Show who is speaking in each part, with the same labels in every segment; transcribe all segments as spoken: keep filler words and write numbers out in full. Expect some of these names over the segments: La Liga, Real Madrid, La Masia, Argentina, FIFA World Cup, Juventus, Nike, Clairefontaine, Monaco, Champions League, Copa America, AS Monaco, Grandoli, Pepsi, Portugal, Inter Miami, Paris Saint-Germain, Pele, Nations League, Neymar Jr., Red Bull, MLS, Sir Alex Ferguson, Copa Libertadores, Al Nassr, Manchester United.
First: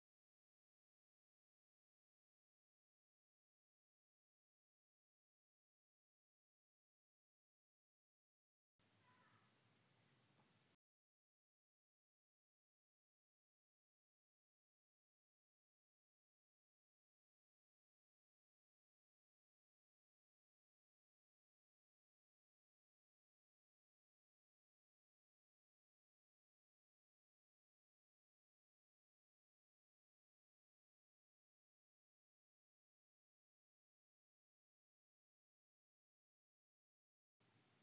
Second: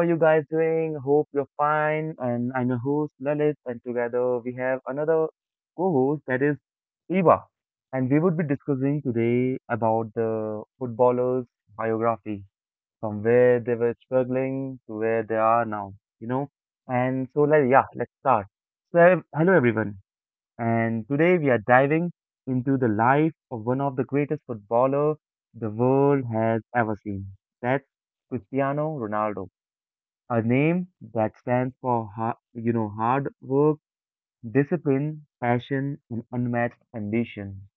Speaker 1: are you guys doing? Hope you're fine. And I'm your host Lalit, and together we have another co-host, that is Eva. And we would be discussing today about the footballers' biography, from where they were struggling to where they are now, you know? And so like yeah, let's start. So hello everyone, and today we are diving into the life of one of the greatest footballer the world has ever seen. That's Cristiano Ronaldo, a name that stands for ha- you know hard work, discipline, passion, and unmatched ambition.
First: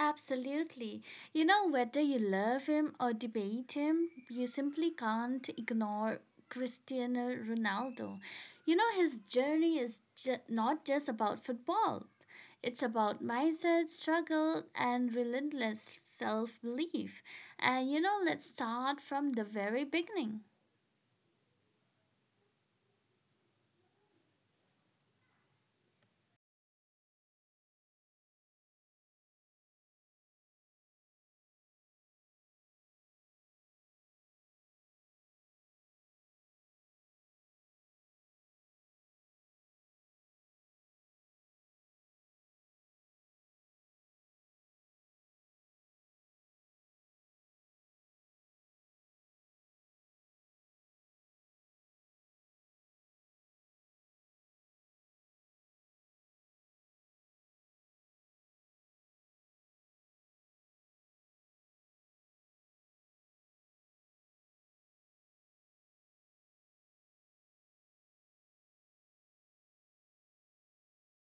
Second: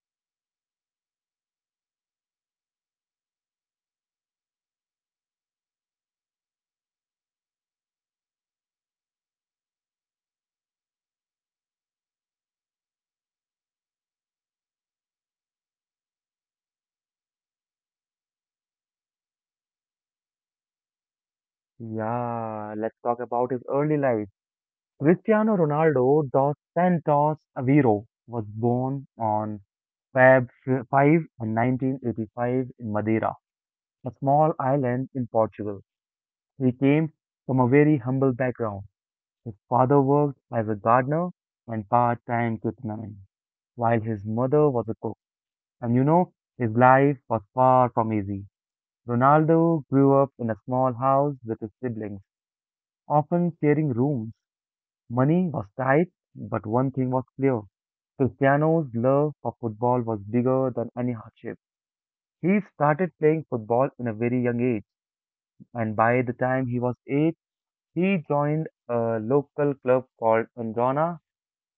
Speaker 2: Absolutely. You know, whether you love him or debate him, you simply can't ignore Cristiano Ronaldo. You know, his journey is ju- not just about football, it's about mindset, struggle, and relentless self belief. And you know, let's start from the very beginning.
Speaker 1: Yeah, let's talk about his early life. Cristiano Ronaldo dos Santos Aveiro was born on February fifth and nineteen eighty-five in Madeira, a small island in Portugal. He came from a very humble background. His father worked as a gardener and part-time kitman, while his mother was a cook. And you know, his life was far from easy. Ronaldo grew up in a small house with his siblings, often sharing rooms. Money was tight, but one thing was clear. Cristiano's love for football was bigger than any hardship. He started playing football in a very young age, and by the time he was eight, he joined a local club called Undrona,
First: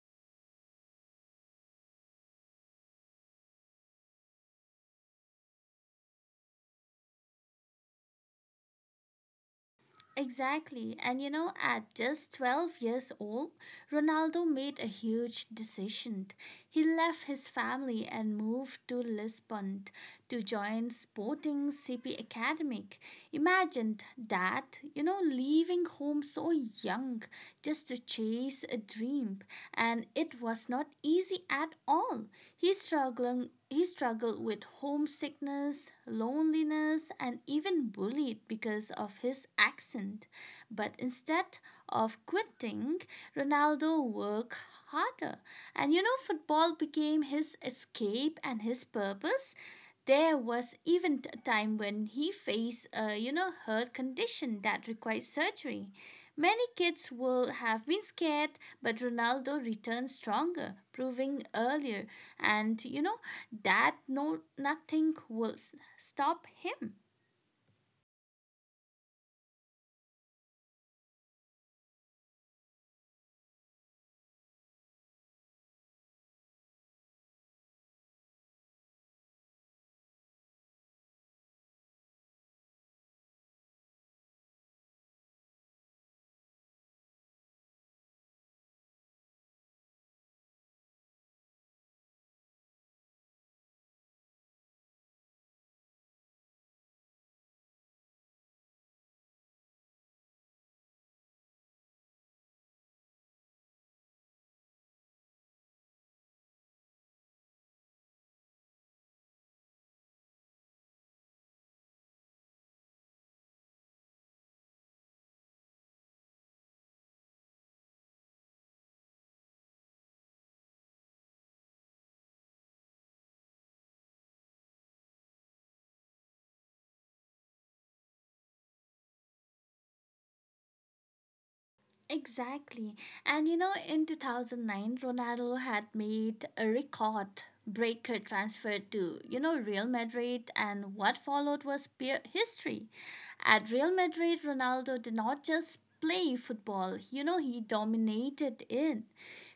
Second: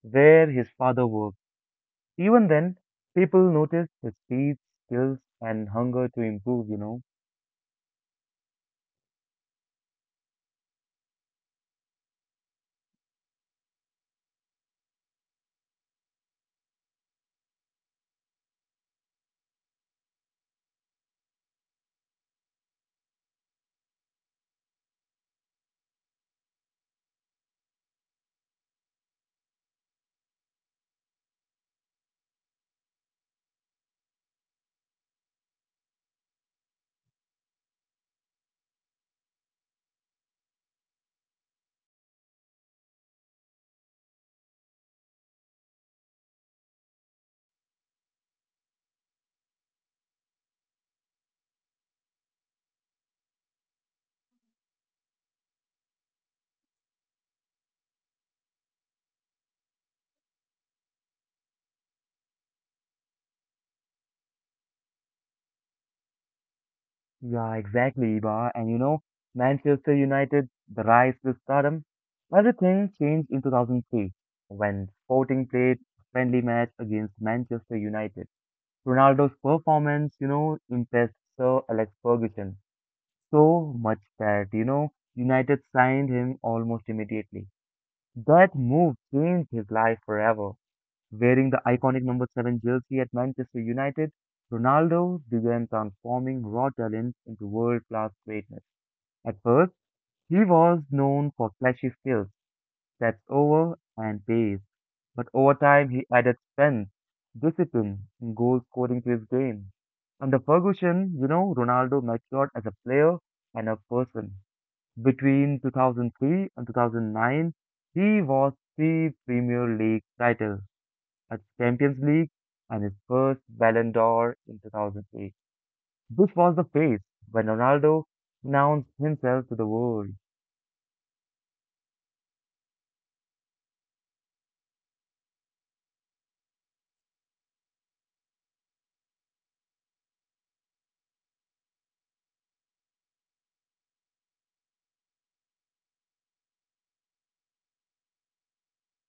Speaker 1: where his father worked. Even then, people noticed his speed, skills, and hunger to improve, you know.
Speaker 2: Exactly. And you know, at just twelve years old, Ronaldo made a huge decision. He left his family and moved to Lisbon to join Sporting C P Academic. Imagine that, you know, leaving home so young just to chase a dream. And it was not easy at all. He struggled he struggled with homesickness, loneliness, and even bullied because of his accent. But instead of quitting, Ronaldo worked harder. And you know, football became his escape and his purpose. There was even a time when he faced a you know heart condition that required surgery. Many kids will have been scared, but Ronaldo returned stronger, proving earlier and you know that no nothing will s- stop him.
Speaker 1: Yeah, exactly, Iba. And you know, Manchester United, the rise to stardom, everything changed in two thousand three when Sporting played a friendly match against Manchester United. Ronaldo's performance, you know, impressed Sir Alex Ferguson so much that, you know, United signed him almost immediately. That move changed his life forever. Wearing the iconic number seven jersey at Manchester United, Ronaldo began transforming raw talent into world-class greatness. At first, he was known for flashy skills, sets over, and pace, but over time he added strength, discipline, and goal scoring to his game. Under Ferguson, you know, Ronaldo matured as a player and a person. Between two thousand three and two thousand nine, he was three Premier League titles at Champions League and his first Ballon d'Or in two thousand eight. This was the phase when Ronaldo announced himself to the world.
Speaker 2: Exactly. And you know, in two thousand nine, Ronaldo had made a record breaker transfer to, you know, Real Madrid, and what followed was pure history. At Real Madrid, Ronaldo did not just play football, you know, he dominated it.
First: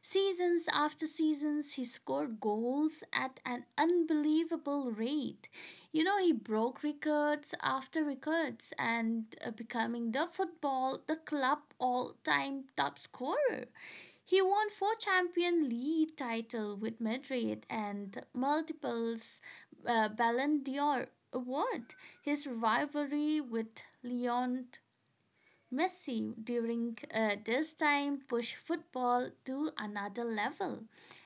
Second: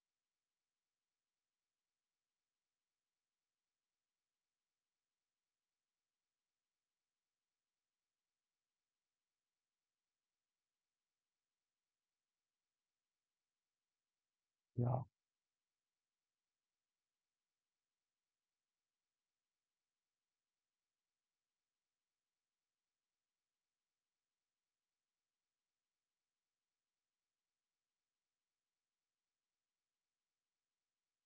Speaker 2: Seasons after seasons, he scored goals at an unbelievable rate. You know, he broke records after records and uh, becoming the football, the club all-time top scorer. He won four
Speaker 1: Yeah,
Speaker 2: Champions League title with Madrid and multiples uh, Ballon d'Or award. His rivalry with Leon Messi during uh, this time pushed football to another level.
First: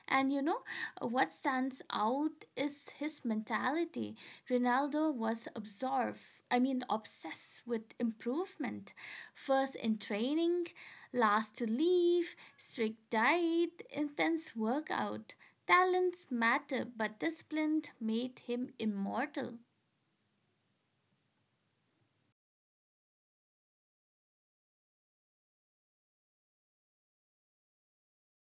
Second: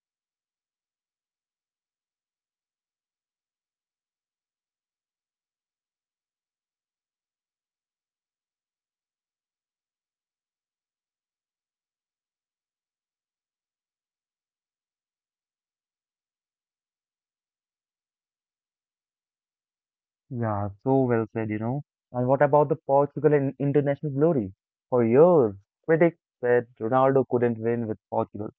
Speaker 2: And you know what stands out is his mentality. Ronaldo was absorbed, I mean obsessed with improvement. First in training, last to leave, strict diet, intense workout. Talents matter, but discipline made him immortal.
Speaker 1: yeah, so well said, you know. And what about the Portugal in international glory? For years, critics said Ronaldo couldn't win with Portugal.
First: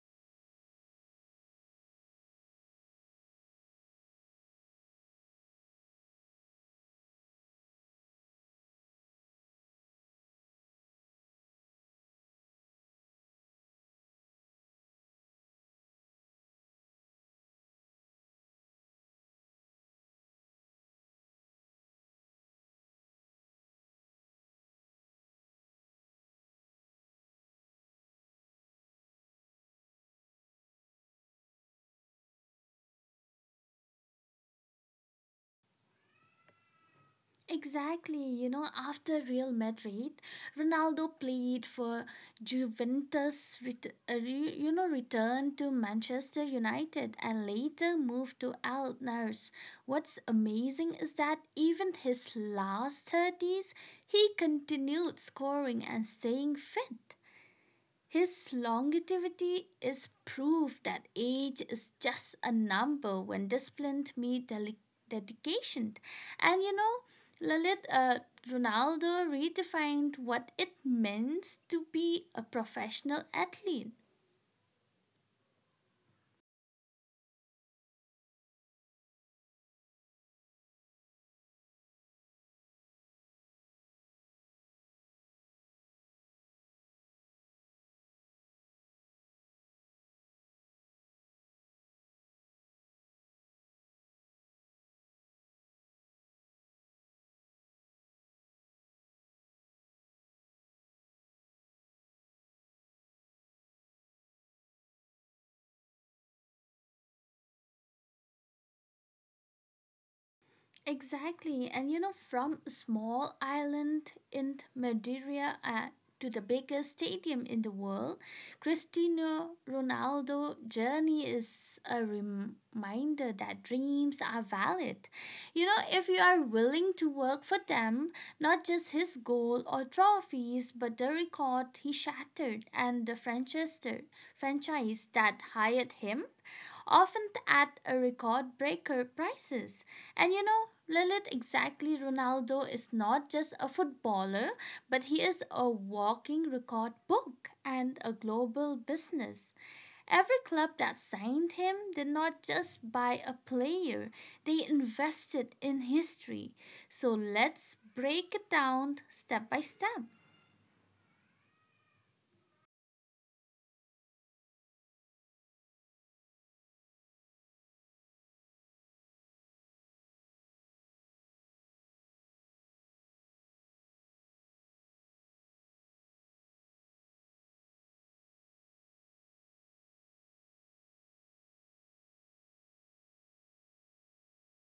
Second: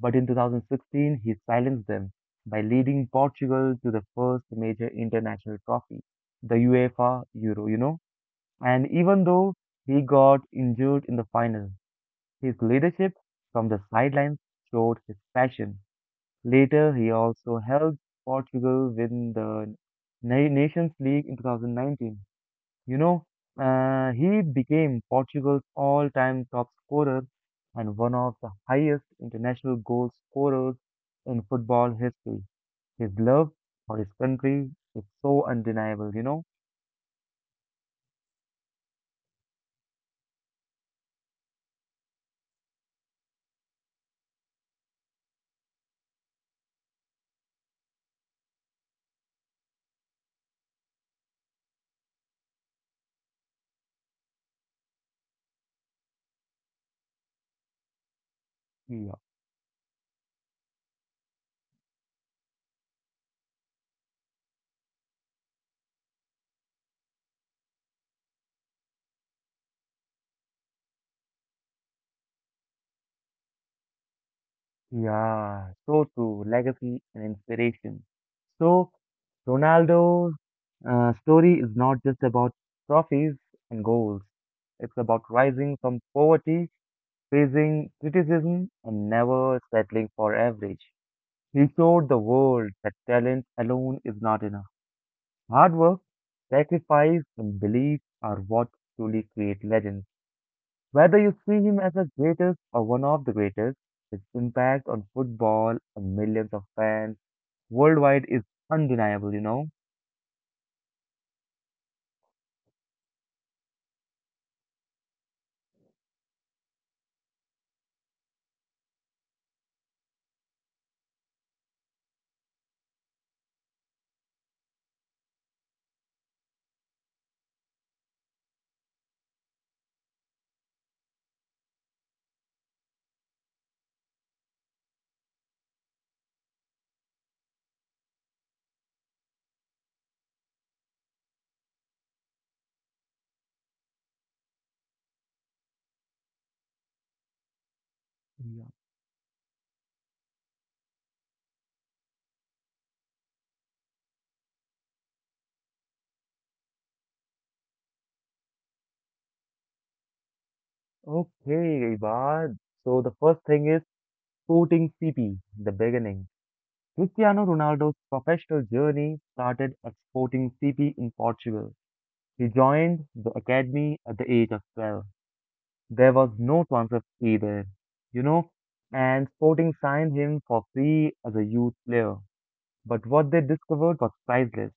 Speaker 1: But in two thousand sixteen, he silenced them by leading Portugal to the first major international trophy, the UEFA Euro, you know. And even though he got injured in the final, his leadership from the sidelines showed his passion. Later, he also helped Portugal win the Na- Nations League in two thousand nineteen. you know, uh, he became Portugal's all-time top scorer and one of the highest international goal scorers in football history. His love for his country is so undeniable, you know?
Speaker 2: Exactly, you know, after Real Madrid, Ronaldo played for Juventus, ret- uh, re- you know, returned to Manchester United and later moved to Al Nassr. What's amazing is that even his last thirties, he continued scoring and staying fit. His
Speaker 1: Yeah,
Speaker 2: longevity is proof that age is just a number when disciplined, meets deli- dedication. And you know, Lalit, uh, Ronaldo redefined what it means to be a professional athlete.
Speaker 1: yeah, so true. Legacy and inspiration. So, Ronaldo's uh, story is not just about trophies and goals. It's about rising from poverty, facing criticism, and never settling for average. He showed the world that talent alone is not enough. Hard work, sacrifice, and belief are what truly create legends. Whether you see him as the greatest or one of the greatest, his impact on football and millions of fans worldwide is undeniable, you know?
Speaker 2: Exactly. And you know, from small island in Madeira uh, to the biggest stadium in the world, Cristiano Ronaldo journey is a reminder that dreams are valid. You know, if you are willing to work for them, not just his goal or trophies, but the record he shattered and the franchise franchise that hired him often at a record breaker prices. And you know, Lilith, exactly, Ronaldo is not just a footballer, but he is a walking record book and a
Speaker 1: Yeah.
Speaker 2: global business. Every club that signed him did not just buy a player, they invested in history. So let's break it down step by step.
Speaker 1: Okay, Ibad. So the first thing is Sporting C P, the beginning. Cristiano Ronaldo's professional journey started at Sporting C P in Portugal. He joined the academy at the age of twelve. There was no transfer fee there, you know, and Sporting signed him for free as a youth player. But what they discovered was priceless.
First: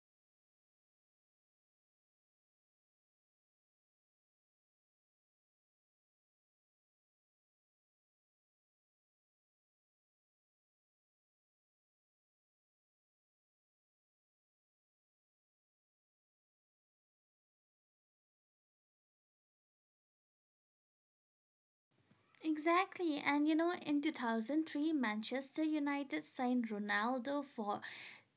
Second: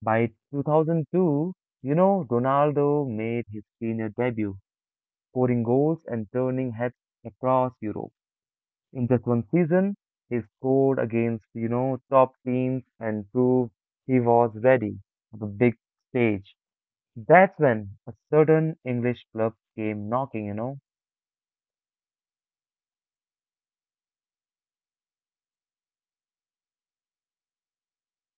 Speaker 1: By two thousand two, you know, Ronaldo made his senior debut, scoring goals and turning heads across Europe. In just one season, he scored against, you know, top teams and proved he was ready for the big stage. That's when a certain English club came knocking, you know?
Speaker 2: Exactly, and you know, in two thousand three, Manchester United signed Ronaldo for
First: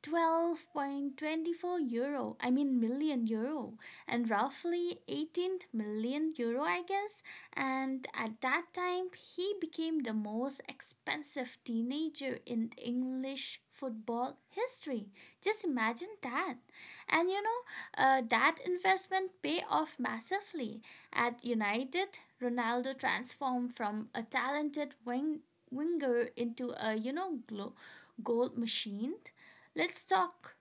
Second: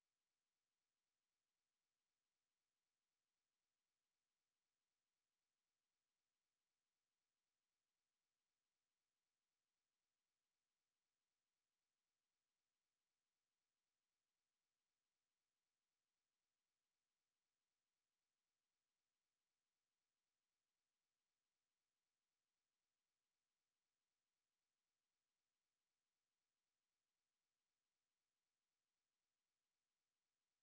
Speaker 2: twelve point two four euro, I mean million euro, and roughly eighteen million euro, I guess. And at that time, he became the most expensive teenager in English football history. Just imagine that. And you know, uh, that investment paid off massively. At United, Ronaldo transformed from a talented wing- winger into a you know glo- goal machine. Let's talk.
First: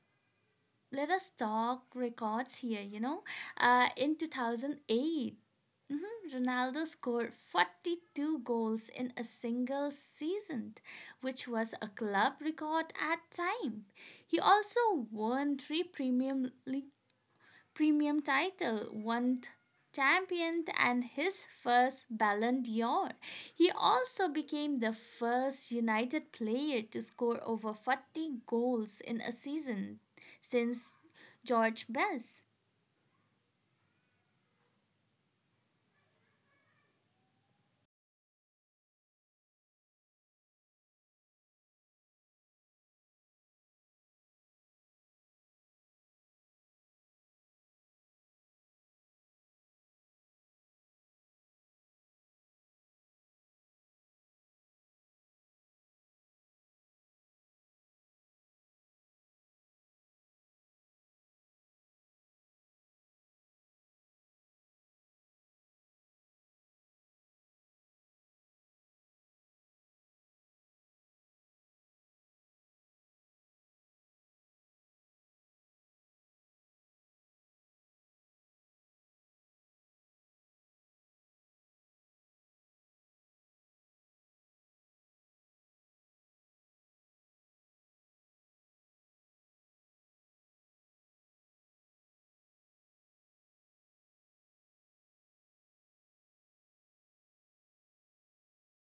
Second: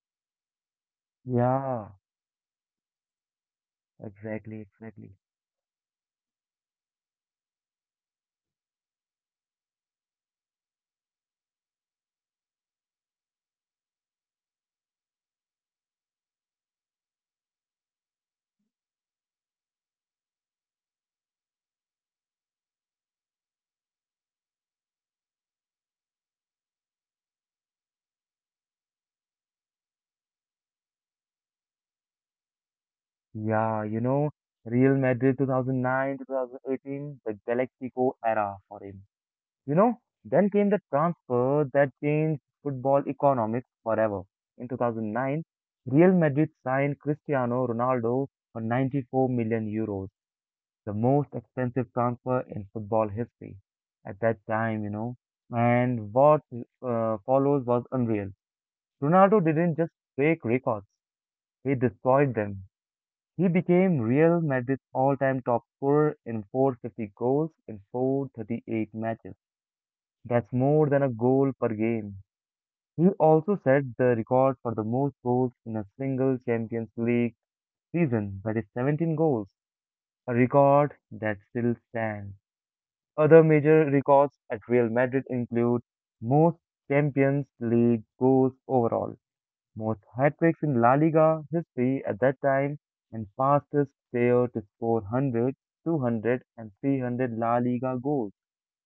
Speaker 2: Let us talk
Speaker 1: Yeah,
Speaker 2: records here. You know, uh, in two
Speaker 1: exactly,
Speaker 2: thousand
Speaker 1: exactly.
Speaker 2: eight. Mhm. Ronaldo scored forty-two goals in a single season, which was a club record at time. He also won three Premier League premium title, won champion and his first Ballon d'Or. He also became the first United player to score over forty goals in a season since George Best.
Speaker 1: Yeah, you know, Real Madrid two thousand nine, twenty eighteen, the Galactico era for him. You know, then came the transfer that changed football economics forever. In two thousand nine, Real Madrid signed Cristiano Ronaldo for ninety-four million euros, the most expensive transfer in football history at that time, you know. And what uh, follows was unreal. Ronaldo didn't just break records, he destroyed them. He became Real Madrid's all time top scorer in four hundred fifty goals in four hundred thirty-eight matches. That's more than a goal per game. He also set the record for the most goals in a single Champions League season, that is seventeen goals, a record that still stands. Other major records at Real Madrid include most Champions League goals overall, most hat-tricks in La Liga history at that time, and fastest player to score one hundred, two hundred, and three hundred La Liga goals.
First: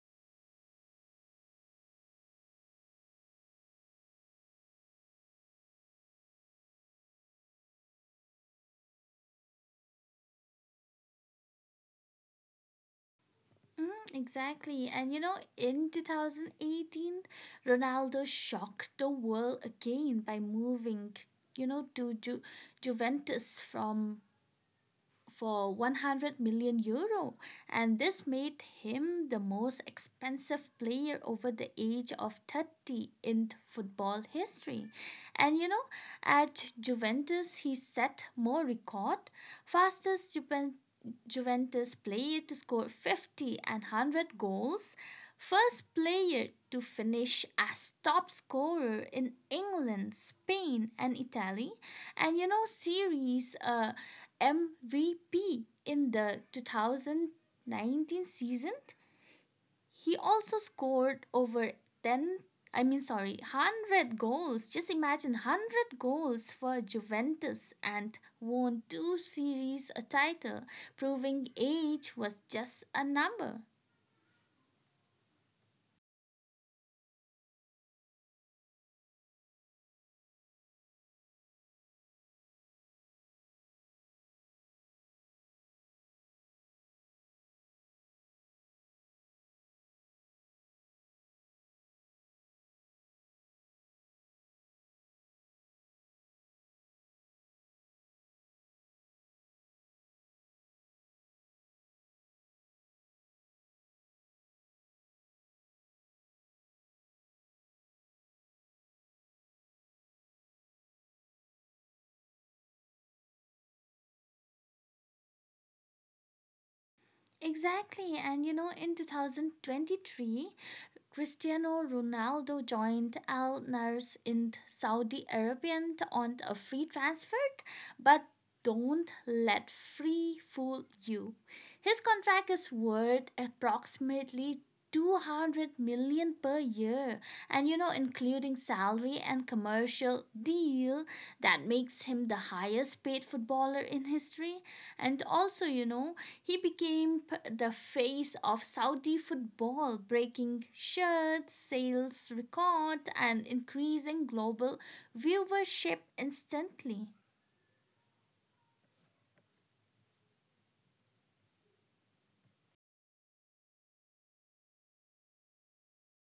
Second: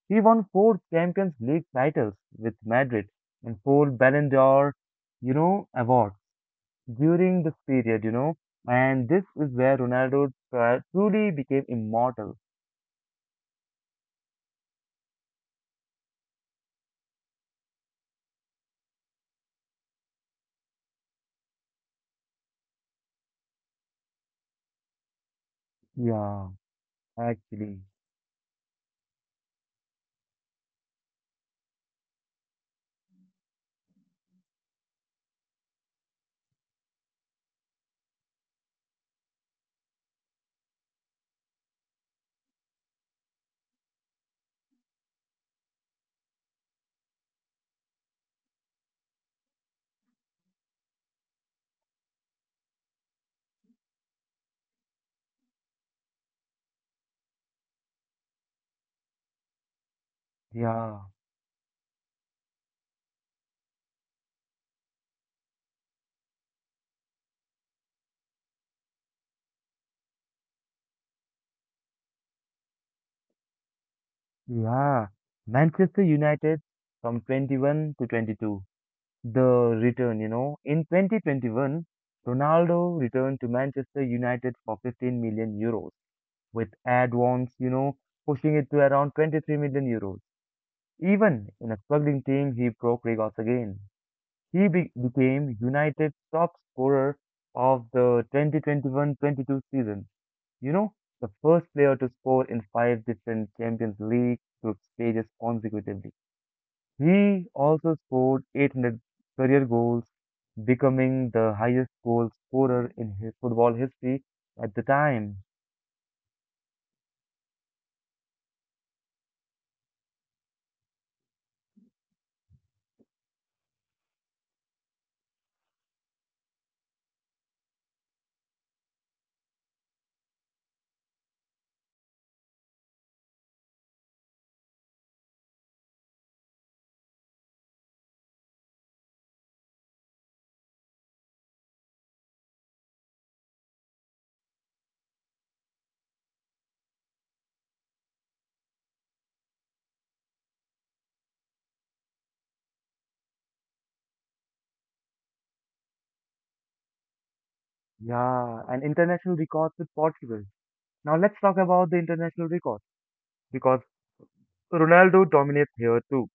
Speaker 1: He won four Champions League titles with Madrid and four Ballon d'Or, you know, awards during this period, you know. And this is where Ronaldo tru- truly became immortal.
Speaker 2: Mm, exactly. And you know, in twenty eighteen, Ronaldo shocked the world again by moving, you know, to Ju- Juventus from for one hundred
Speaker 1: Yeah,
Speaker 2: million euro,
Speaker 1: actually.
Speaker 2: and this made him the most expensive player over the age of thirty in football history. And you know, at juventus he set more record, fastest juventus Juventus player to score fifty and one hundred goals, first player to finish as top scorer in England, Spain, and Italy, and you know, series uh, M V P in the two thousand nineteen season. He also
Speaker 1: Yeah.
Speaker 2: scored over ten, I mean sorry, one hundred goals. Just imagine one hundred goals for Juventus and won two series a title, proving age was just a number.
Speaker 1: Yeah, Manchester United from twenty-one to twenty-two. The return, you know. In twenty twenty-one, Ronaldo returned to Manchester United for fifteen million euros with add-ons, you know, pushing it to around twenty-three million euros. Even in a struggling team, he broke records again. He be became United's top scorer of the twenty twenty-one twenty two season. You know, the first player to score in five different Champions League group stages consecutively. He also scored eight hundred career goals, becoming the highest goal scorer in his football history at the time.
Speaker 2: Exactly. And you know, in twenty twenty-three, Cristiano Ronaldo joined Al Nars in Saudi Arabian on a free transfer, but don't let free fool you. His contract is worth approximately two hundred million per year and you know including salary and commercial deal that makes him the highest paid footballer in history. And also you know he became p- the face of saudi football, breaking shirt sales record and increasing global viewership instantly.
Speaker 1: Yeah, and international records with Portugal. Now let's talk about the international records because Ronaldo dominates here too.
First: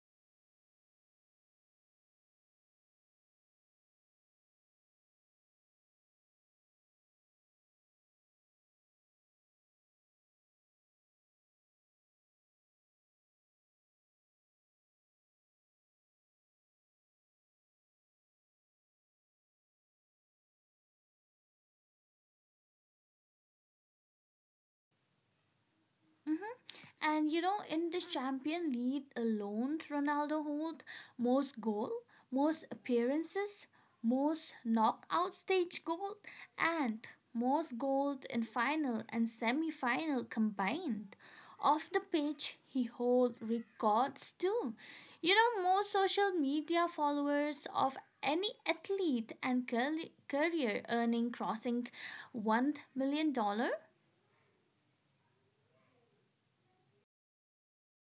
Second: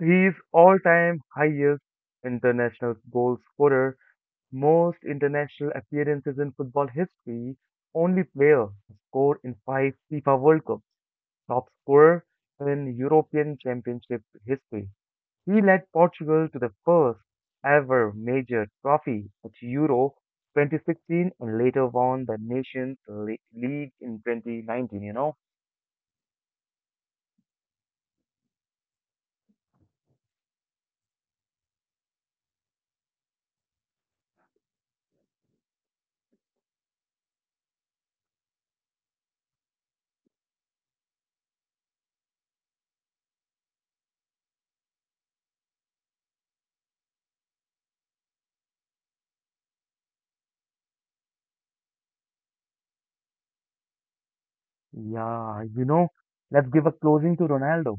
Speaker 1: He is all-time highest international goal scorer, most international appearances in football history, only player to score in five FIFA World Cups, top scorer in European Championship history. He led Portugal to the first ever major trophy at Euro twenty sixteen and later won the Nations Le- League in twenty nineteen, you know?
Speaker 2: And you know, in the Champion League alone, Ronaldo holds most goal, most appearances, most knockout stage goal, and most gold in final and semi-final combined. Off the pitch, he holds records too. You know, more social media followers of any athlete and curly- career earning crossing $1 million dollars.
Speaker 1: Yeah, you know, let's give a closing to Ronaldo.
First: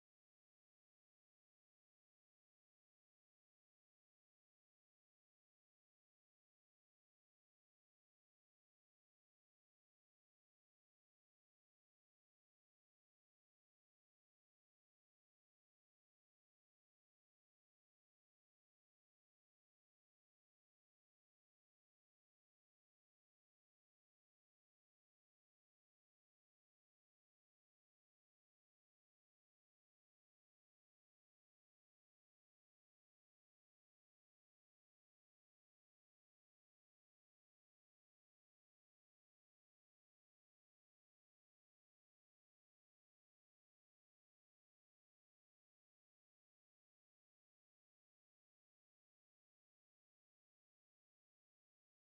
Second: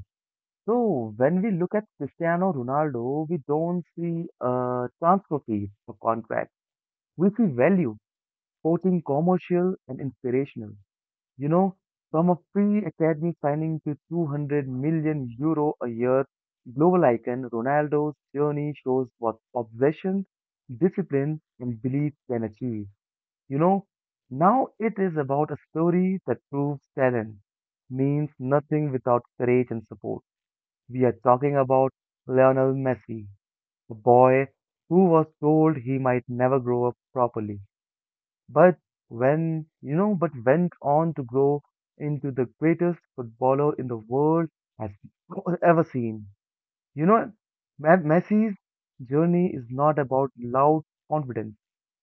Speaker 1: So, when we look at Cristiano Ronaldo, we don't see uh, transfer fees or contract. We see value, both in commercial and inspirational. You know, from a free academy signing to two hundred million euro a year global icon, Ronaldo's journey shows what obsession, discipline, and belief can achieve. You know, now it is about a story that proves talent means nothing without courage and support. We are talking about Lionel Messi, a boy who was told he might never grow up properly, but when, you know, but went on to grow into the greatest footballer in the world has ever seen. You know, Me- Messi's journey is not about loud confidence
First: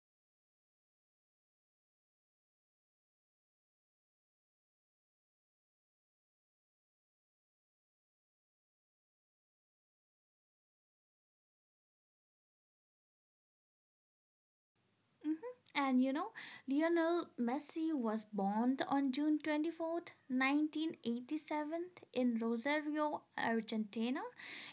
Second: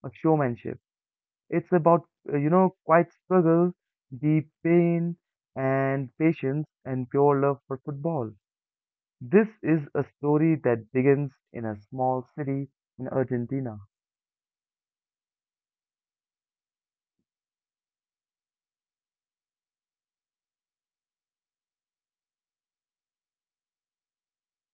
Speaker 1: or showmanship. It's about, uh, you know, quiet struggle, deep pain, and patience, and pure love for football. This is a story that begins in a small city in Argentina.
Speaker 2: Mhm. And you know, Lionel Messi was born on June twenty-fourth, nineteen eighty-seven in Rosario, Argentina.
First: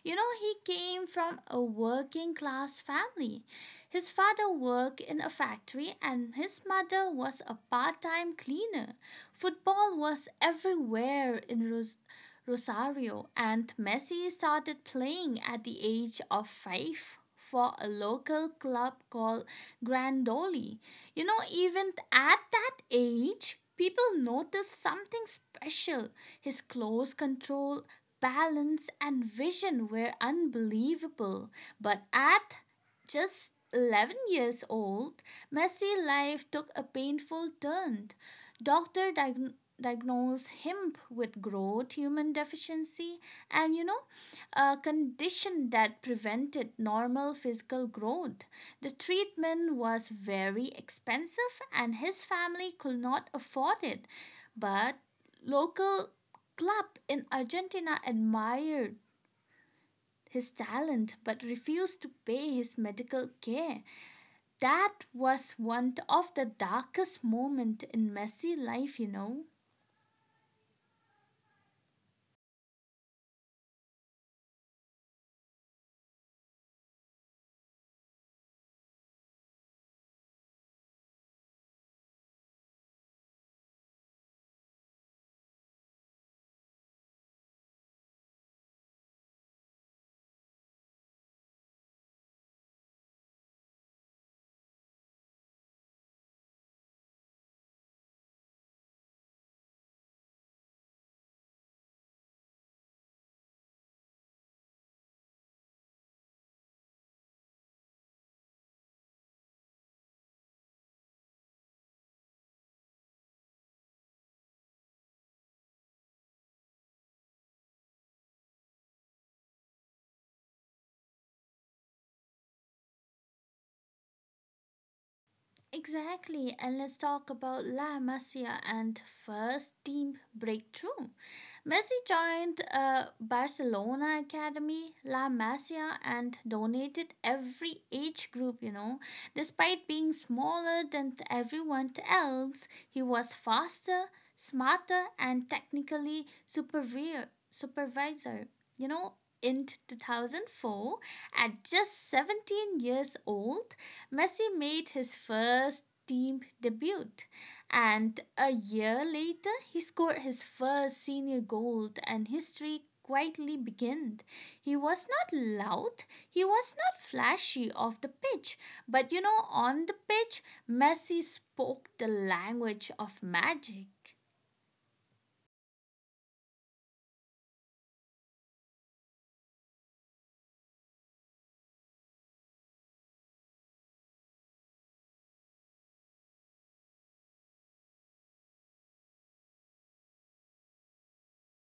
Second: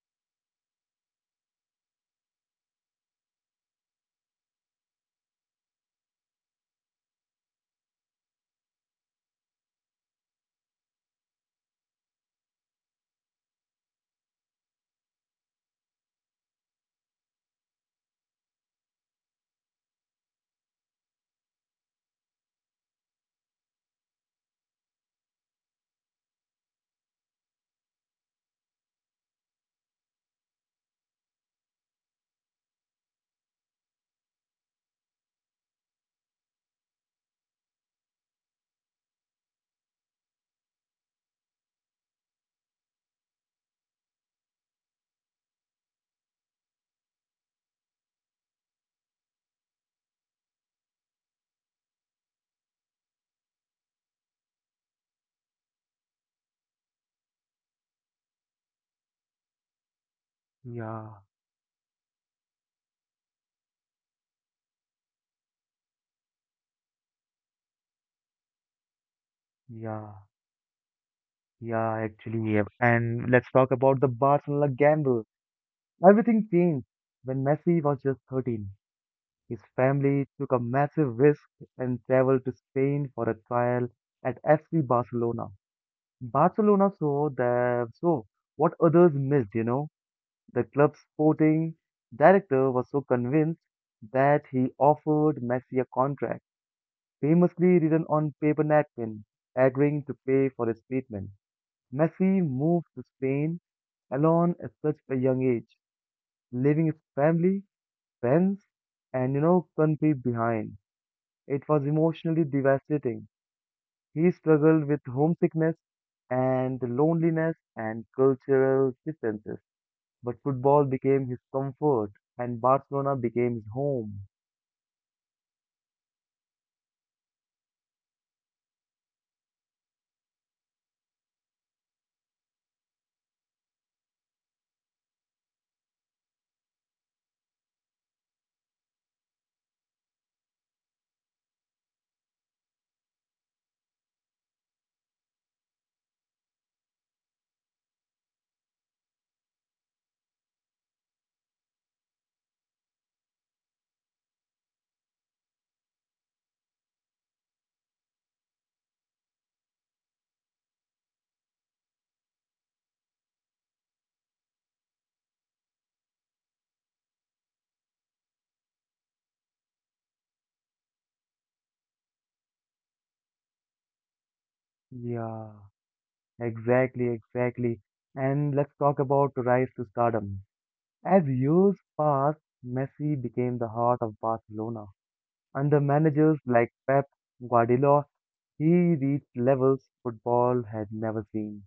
Speaker 2: You know, he came from a working class family. His father worked in a factory and his mother was a part-time cleaner. Football was everywhere in Rosario. Rosario, and Messi started playing at the age of five for a local club called Grandoli. You know, even at that age, people noticed something special. His close control, balance, and vision were unbelievable. But at just eleven years old, Messi's life took a painful turn. Doctor diag- diagnosed him with growth human deficiency and you know a condition that prevented normal physical growth. The treatment was very expensive and his family could not afford it, but local club in Argentina admired his talent
Speaker 1: Yeah,
Speaker 2: but refused to pay his medical care. That was one of the darkest moments in Messi life, you know.
Speaker 1: yeah. Yeah, actually, yeah. And let's talk about the Barcelona gamble. Everything changed when Messi was just thirteen. His family took a massive risk and traveled to Spain for a trial at F C Barcelona. Barcelona saw the saw what others missed, you know. The club's sporting director was so convinced that he offered Messi a contract, famously written on paper napkin, agreeing to pay for his treatment. Messi moved to Spain alone at such a young age, leaving his family, friends, and you know, country behind. It was emotionally devastating. He struggled with homesickness and loneliness and cultural distances. But football became his comfort and Barcelona became his home.
Speaker 2: Exactly, and let's talk about La Masia and first team breakthrough. Messi joined uh, Barcelona Academy, La Masia, and donated every age group, you know. Despite being smaller than everyone else, he was faster, smarter, and technically superior, supervisor. You know, in two thousand four, at just seventeen years old, Messi made his first team debut. And a year later, he scored his first senior goal and his streak quietly began. He was not loud, he was not flashy off the pitch, but you know, on the pitch, Messi spoke the language of magic.
Speaker 1: Yeah, exactly, exactly. And let's talk about the rise to stardom. As years passed, Messi became the heart of Barcelona. Under managers like Pep Guardiola, he reached levels football had never seen.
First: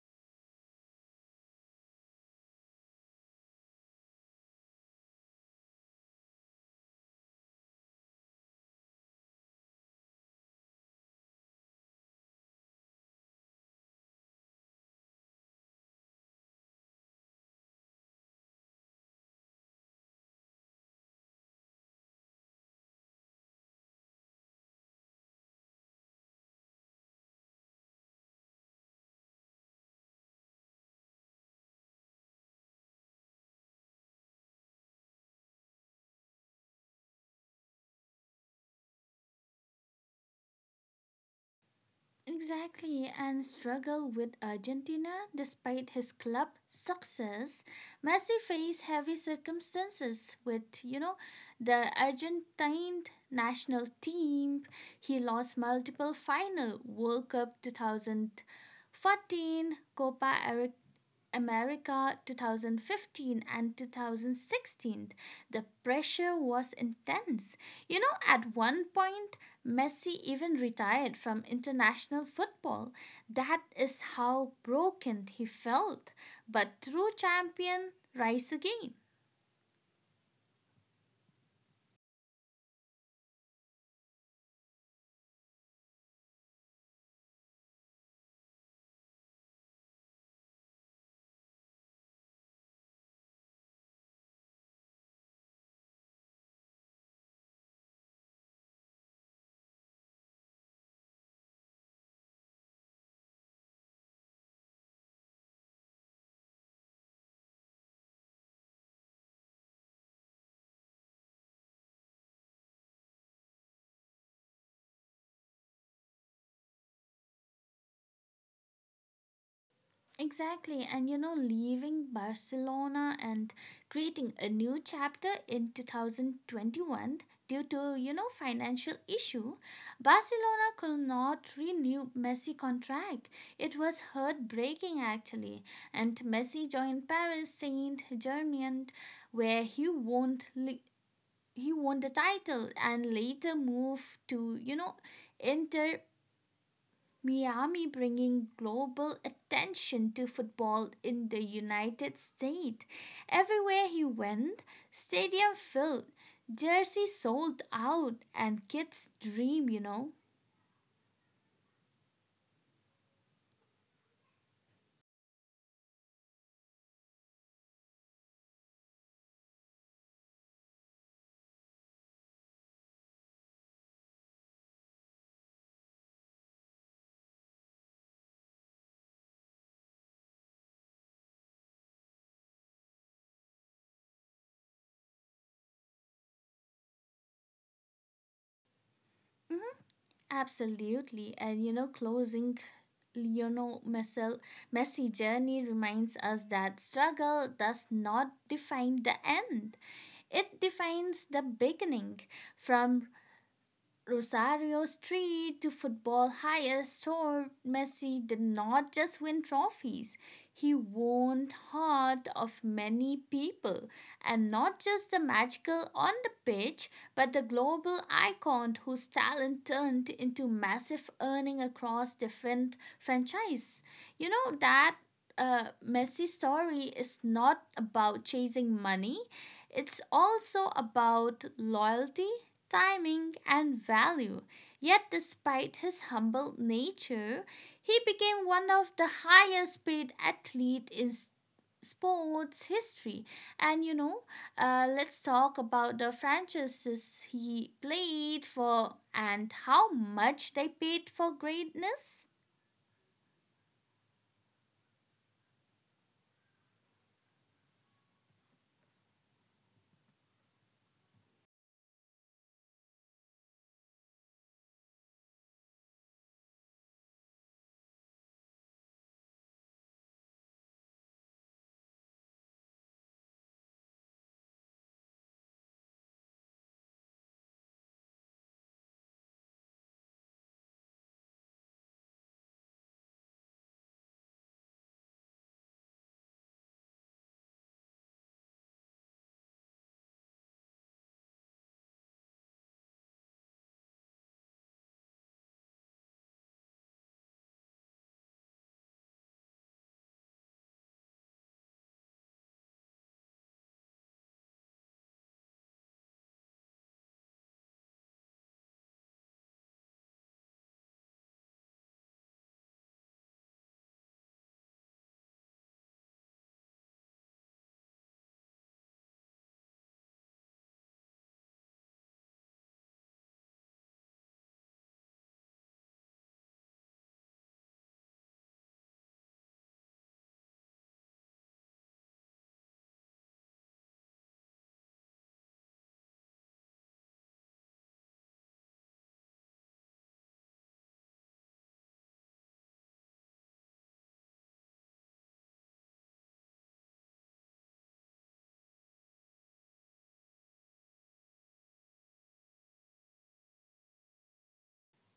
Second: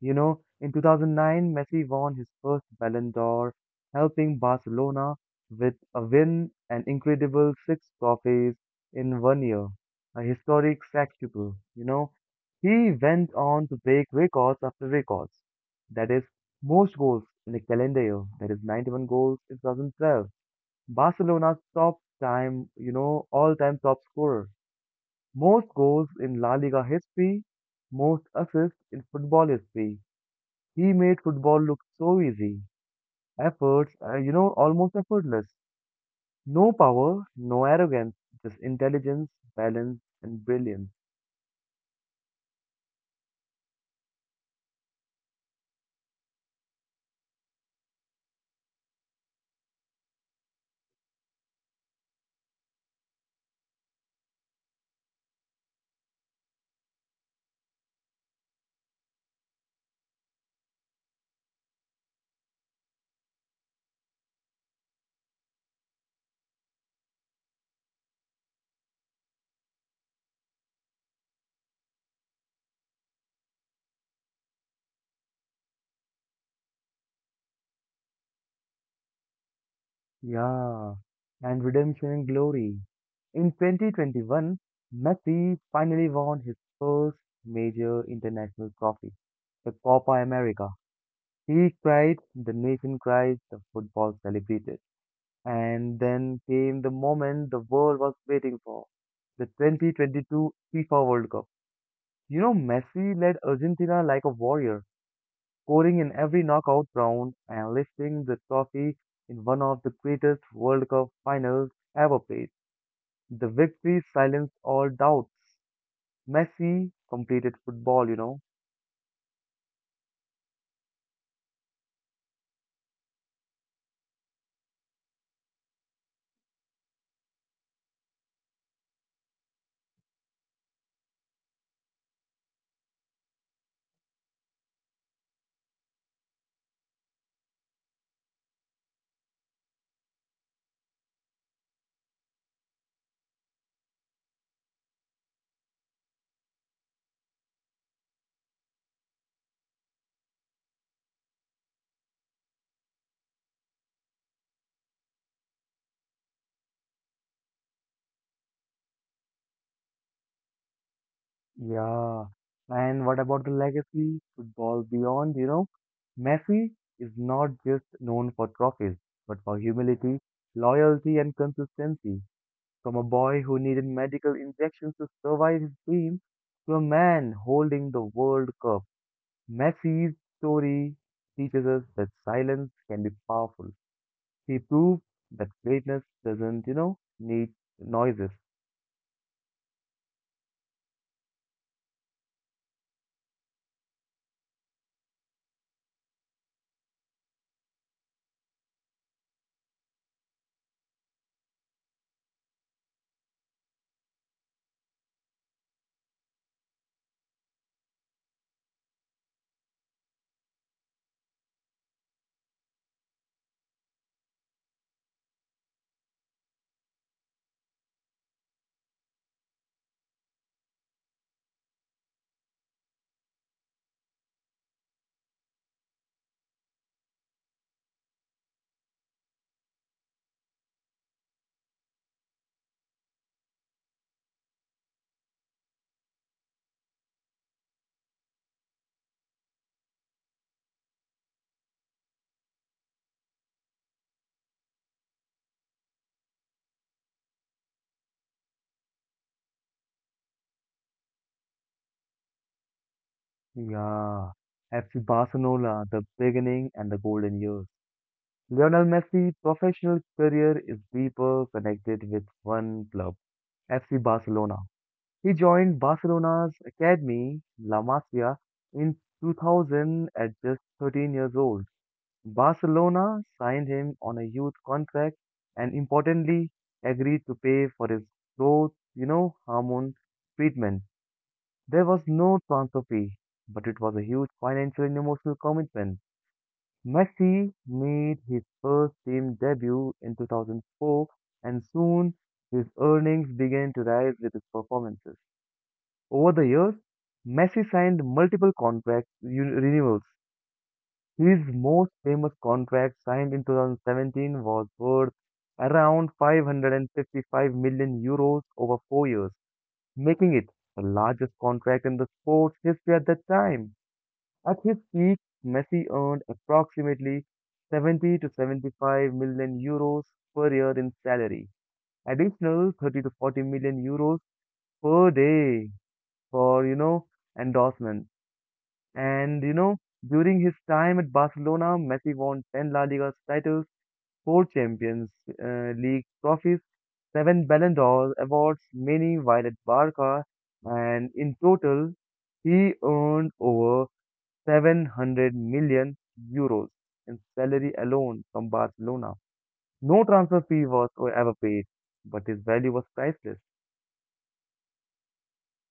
Speaker 1: You know, in two thousand nine, Messi won his first Ballon d'Or, helping Barcelona with a win and incredible six trophies in one year, a historic sextuple. You know, he went on to break records after records. That is, most goals in a calendar year. That is ninety-one goals in two thousand twelve. Barcelona's top time, you know, all-time top scorer. Most goals in La Liga history, most assists in football history. He made football look so easy. Efforts, uh, you know, almost effortless. No power, no arrogance, just intelligence, balance, and brilliance.
Speaker 2: Exactly, and struggle with Argentina despite his club success. Messi faced heavy circumstances with, you know, the Argentine national team. He lost multiple final World Cup twenty fourteen, Copa Eric America twenty fifteen and twenty sixteen, the pressure was intense. You know, at one point, Messi even retired from international football. That is how broken he felt. But through champion, rise again.
Speaker 1: Yeah, and redemption and glory. In twenty twenty-one, Messi finally won his first major international trophy, the Copa America. He cried, the nation cried, the football celebrated. And then came the moment the world was waiting for, the twenty twenty-two FIFA World Cup. You know, Messi led Argentina like a warrior, scoring in every knockout round and lifting the trophy in one of the greatest World Cup finals ever played. The victory silenced all doubts. Messi completed football, you know.
Speaker 2: Exactly, and you know, leaving Barcelona and creating a new chapter in two thousand twenty-one due to, you know, financial issue, Barcelona could not renew Messi contract. It was heartbreaking actually, and Messi joined Paris Saint-Germain where he won li- he won the title and later moved to, you know, Inter Miami, bringing global attention to football in the United States. Everywhere he went, stadium filled, jersey sold out, and kids dream, you know.
Speaker 1: Yeah. And what about the legacy? Football beyond, you know? Messi is not just known for trophies, but for humility, loyalty, and consistency. From a boy who needed medical injections to survive his dream to a man holding the World Cup. Messi's story teaches us that silence can be powerful. He proved that greatness doesn't, you know, need noises.
Speaker 2: Mhm. Absolutely. And you know, closing Lionel Messi, Messi journey reminds us that struggle does not define the end. It defines the beginning. From Rosario Street to football highest star, Messi did not just win trophies. He won heart of many people, and not just the magical on the pitch, but the global icon whose talent turned into massive earning across different franchises. You know that uh, Messi story is not about chasing money. It's also about loyalty, timing, and value. Yet, despite his humble nature, he became one of the highest paid athlete in s- sports history. And you know, uh, let's talk about the franchises he played for and how much they paid for greatness.
Speaker 1: Yeah, F C Barcelona, the beginning and the golden years. Lionel Messi's professional career is deeper connected with one club, F C Barcelona. He joined Barcelona's academy, La Masia, in two thousand at just thirteen years old. Barcelona signed him on a youth contract and importantly agreed to pay for his growth, you know, hormone treatment. There was no transfer fee, but it was a huge financial and emotional commitment. Messi made his first team debut in two thousand four and soon his earnings began to rise with his performances. Over the years, Messi signed multiple contract un- renewals. His most famous contract signed in twenty seventeen was worth around five hundred fifty-five million euros over four years, making it the largest contract in the sports history at that time. At his peak, Messi earned approximately seventy to seventy-five million euros per year in salary. Additional thirty to forty million euros per day for, you know, endorsement. And, you know, during his time at Barcelona, Messi won ten La Liga titles, four Champions uh, League trophies, seven Ballon d'Or awards, many while at Barca, and in total, he earned over seven hundred million euros in salary alone from Barcelona. No transfer fee was ever paid, but his value was priceless.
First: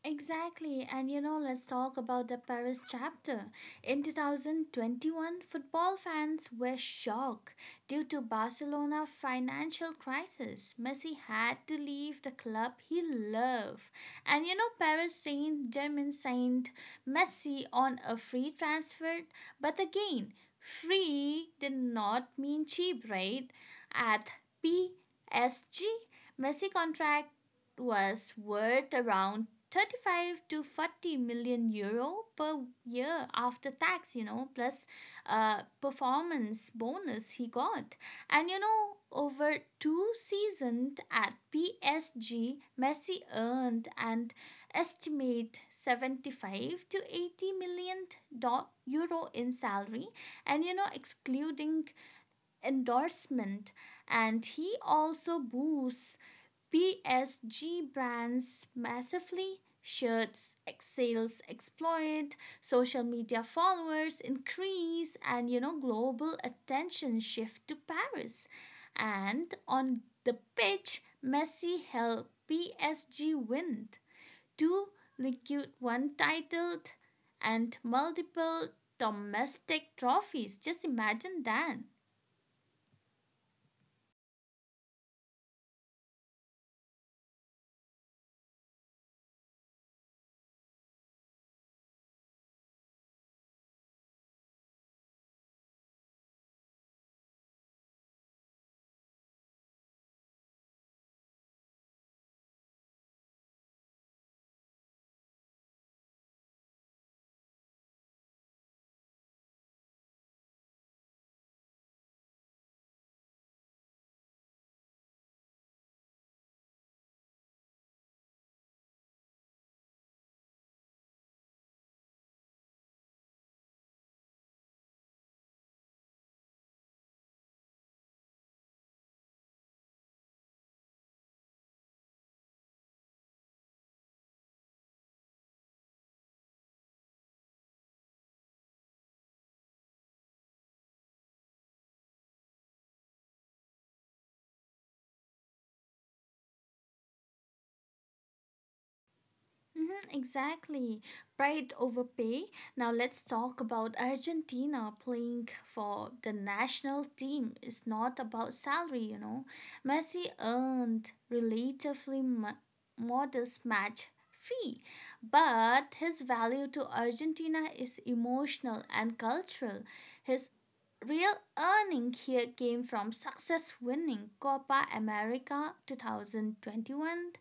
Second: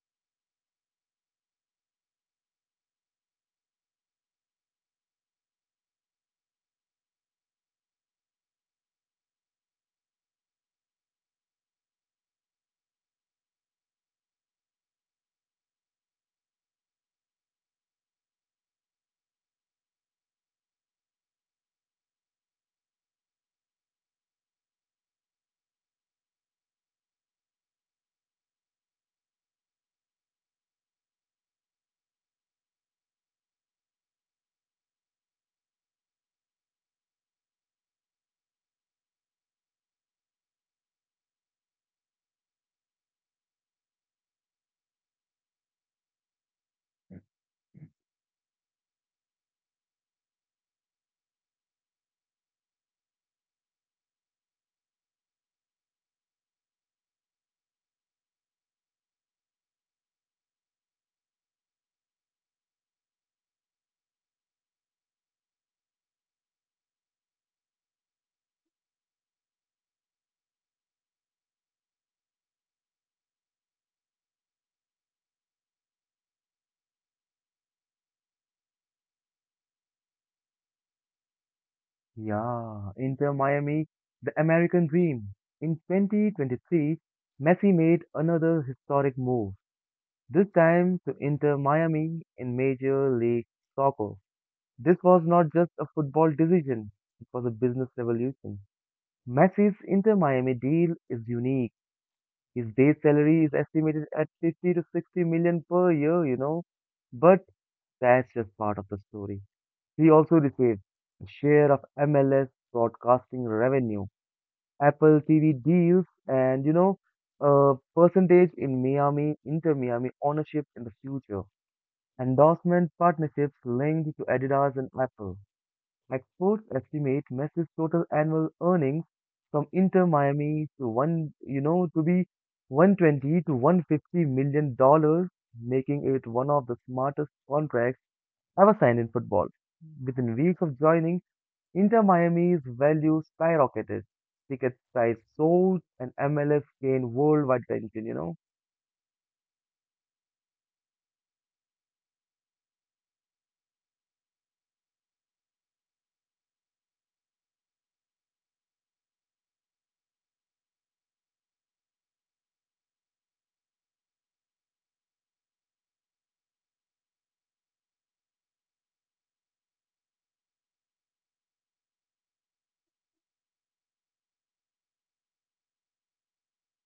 Speaker 2: Exactly, and you know, let's talk about the Paris chapter. In twenty twenty-one, football fans were shocked due to Barcelona financial crisis. Messi had to leave the club he loved. And you know, Paris Saint-Germain signed Messi on a free transfer, but again, free did not mean cheap, right? At P S G, Messi contract was worth around thirty-five to forty million euro per year after tax, you know plus uh, performance bonus he got. And you know over two seasons at P S G Messi earned an estimate seventy-five to eighty million do- euro in salary and you know excluding endorsement. And he also boosts P S G brands massively. Shirts sales exploit, social media followers increase, and you know, global attention shift to Paris. And on the pitch, Messi helped P S G win two Ligue one titled and multiple domestic trophies. Just imagine that.
Speaker 1: Yeah, Inter Miami, the American dream. In twenty twenty-three, Messi made another historic move, this time to Inter Miami in Major League Soccer. This was not just a football decision, it was a business revolution. Messi's Inter Miami deal is unique. His base salary is estimated at fifty to sixty million per year, you know. But that's just part of the story. He also receives a share of M L S broadcasting revenue, Apple T V deals, and, you know, a percentage in Miami, Inter Miami ownership in the future, endorsement partnerships linked to Adidas and Apple. Experts estimate Messi's total annual earnings from Inter Miami to one, you know, to be one hundred twenty to one hundred fifty million dollars, making it one of the smartest contracts ever signed in football. Within weeks of joining, Inter Miami's value skyrocketed. Ticket price sold and M L S gained worldwide attention, you know?
Speaker 2: Mhm, exactly. Pride over pay. Now let's talk about Argentina playing for the national team. Is not about salary, you know. Messi earned relatively mo- modest match fee, but his value to Argentina is emotional and cultural. His real earning here came from success winning Copa America twenty twenty-one,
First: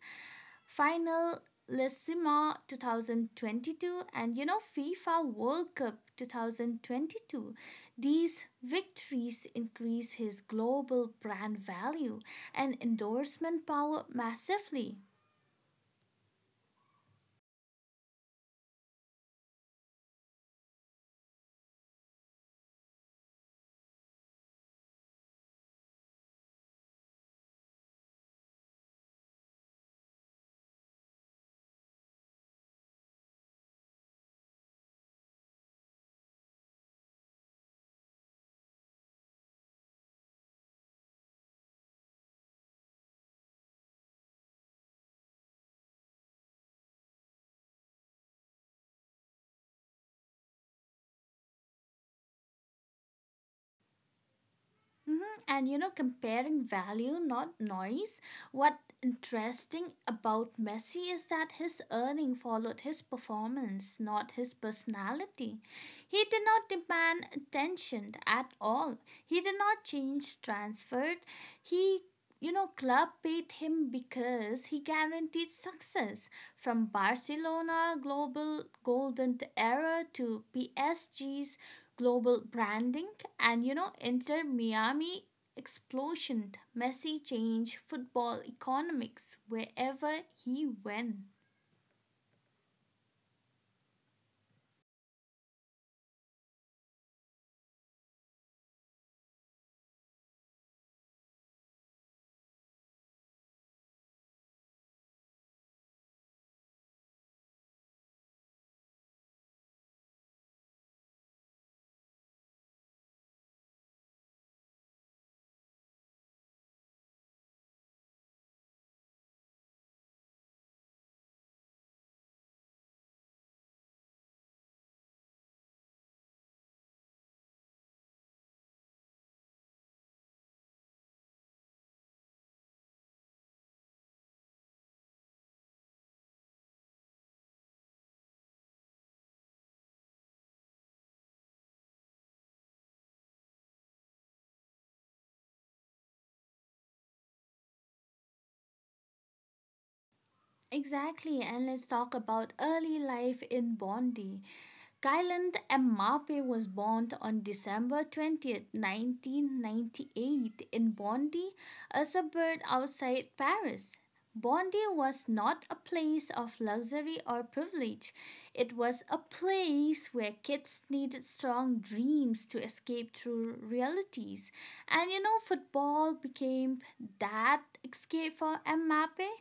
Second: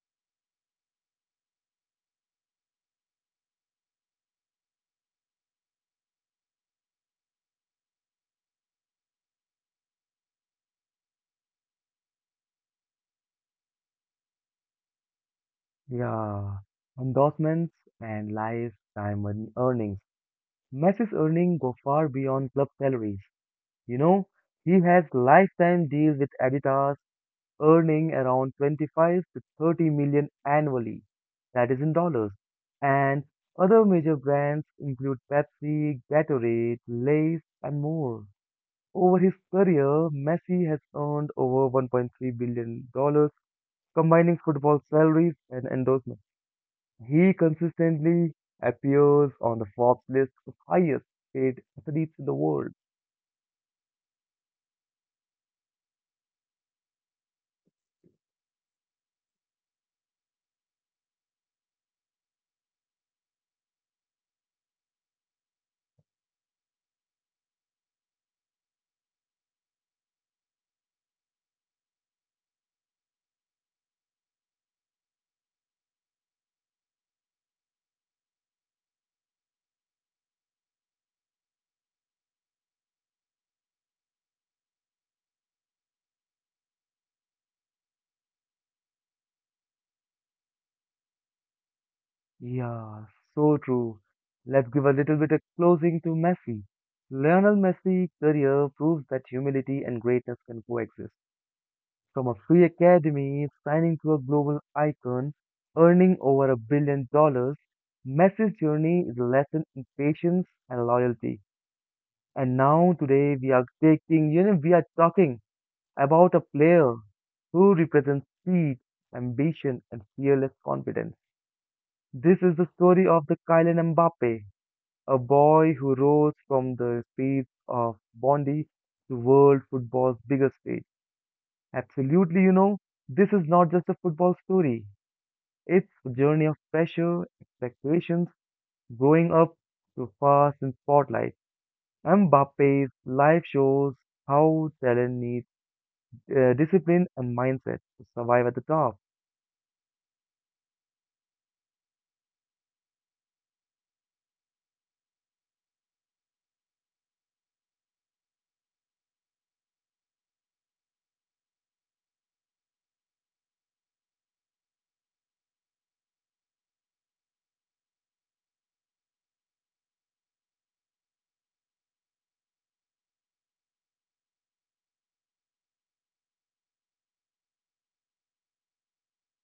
Speaker 2: Finalissima twenty twenty-two, and you know FIFA World Cup twenty twenty-two. These victories increase his global brand value and endorsement power massively.
Speaker 1: Yeah. Endorsements and lifetime earn- earnings. Messi's earnings go far beyond club salaries. You know, he has lifetime deal with Adidas, earning around twenty-five to thirty million annually. That is in dollars. And other major brands include Pepsi, Gatorade, Lay's, and more. Over his career, Messi has earned over one point three billion dollars combining football salaries and endorsements. He consistently appears on the Forbes list of highest paid athletes in the world.
Speaker 2: hmm And you know, comparing value, not noise. What interesting about Messi is that his earning followed his performance, not his personality. He did not demand attention at all. He did not change transferred. He you know, Club paid him because he guaranteed success from Barcelona global golden era to P S G's global branding, and you know, enter Miami explosion, Messi change, football economics, wherever he went.
Speaker 1: Yeah, so true. Let's give a little bit of closing to Messi. Lionel Messi's career proves that humility and greatness can coexist. From a free academy, signing to a global icon, earning over a billion dollars, Messi's journey is a lesson in patience and loyalty. And now today we are taking, you know, we are talking about a player who represents speed, ambition, and fearless confidence. This is the story of the Kylian Mbappe, a boy who rose from the streets of Bondi to world football's biggest stage. Absolutely, you know, this is not just a football story. It's a journey of pressure, expectations, growing up to fast and spotlight. Mbappe's life shows how talent needs uh, discipline and mindset to survive at the top.
Speaker 2: Exactly, and let's talk about early life in Bondi. Kylian Mbappe was born on December twentieth, nineteen ninety-eight in Bondi, a suburb outside Paris. Bondi was not a place of luxury or privilege. It was a place where kids needed strong dreams to escape through realities. And you know, football became that escape for Mbappe.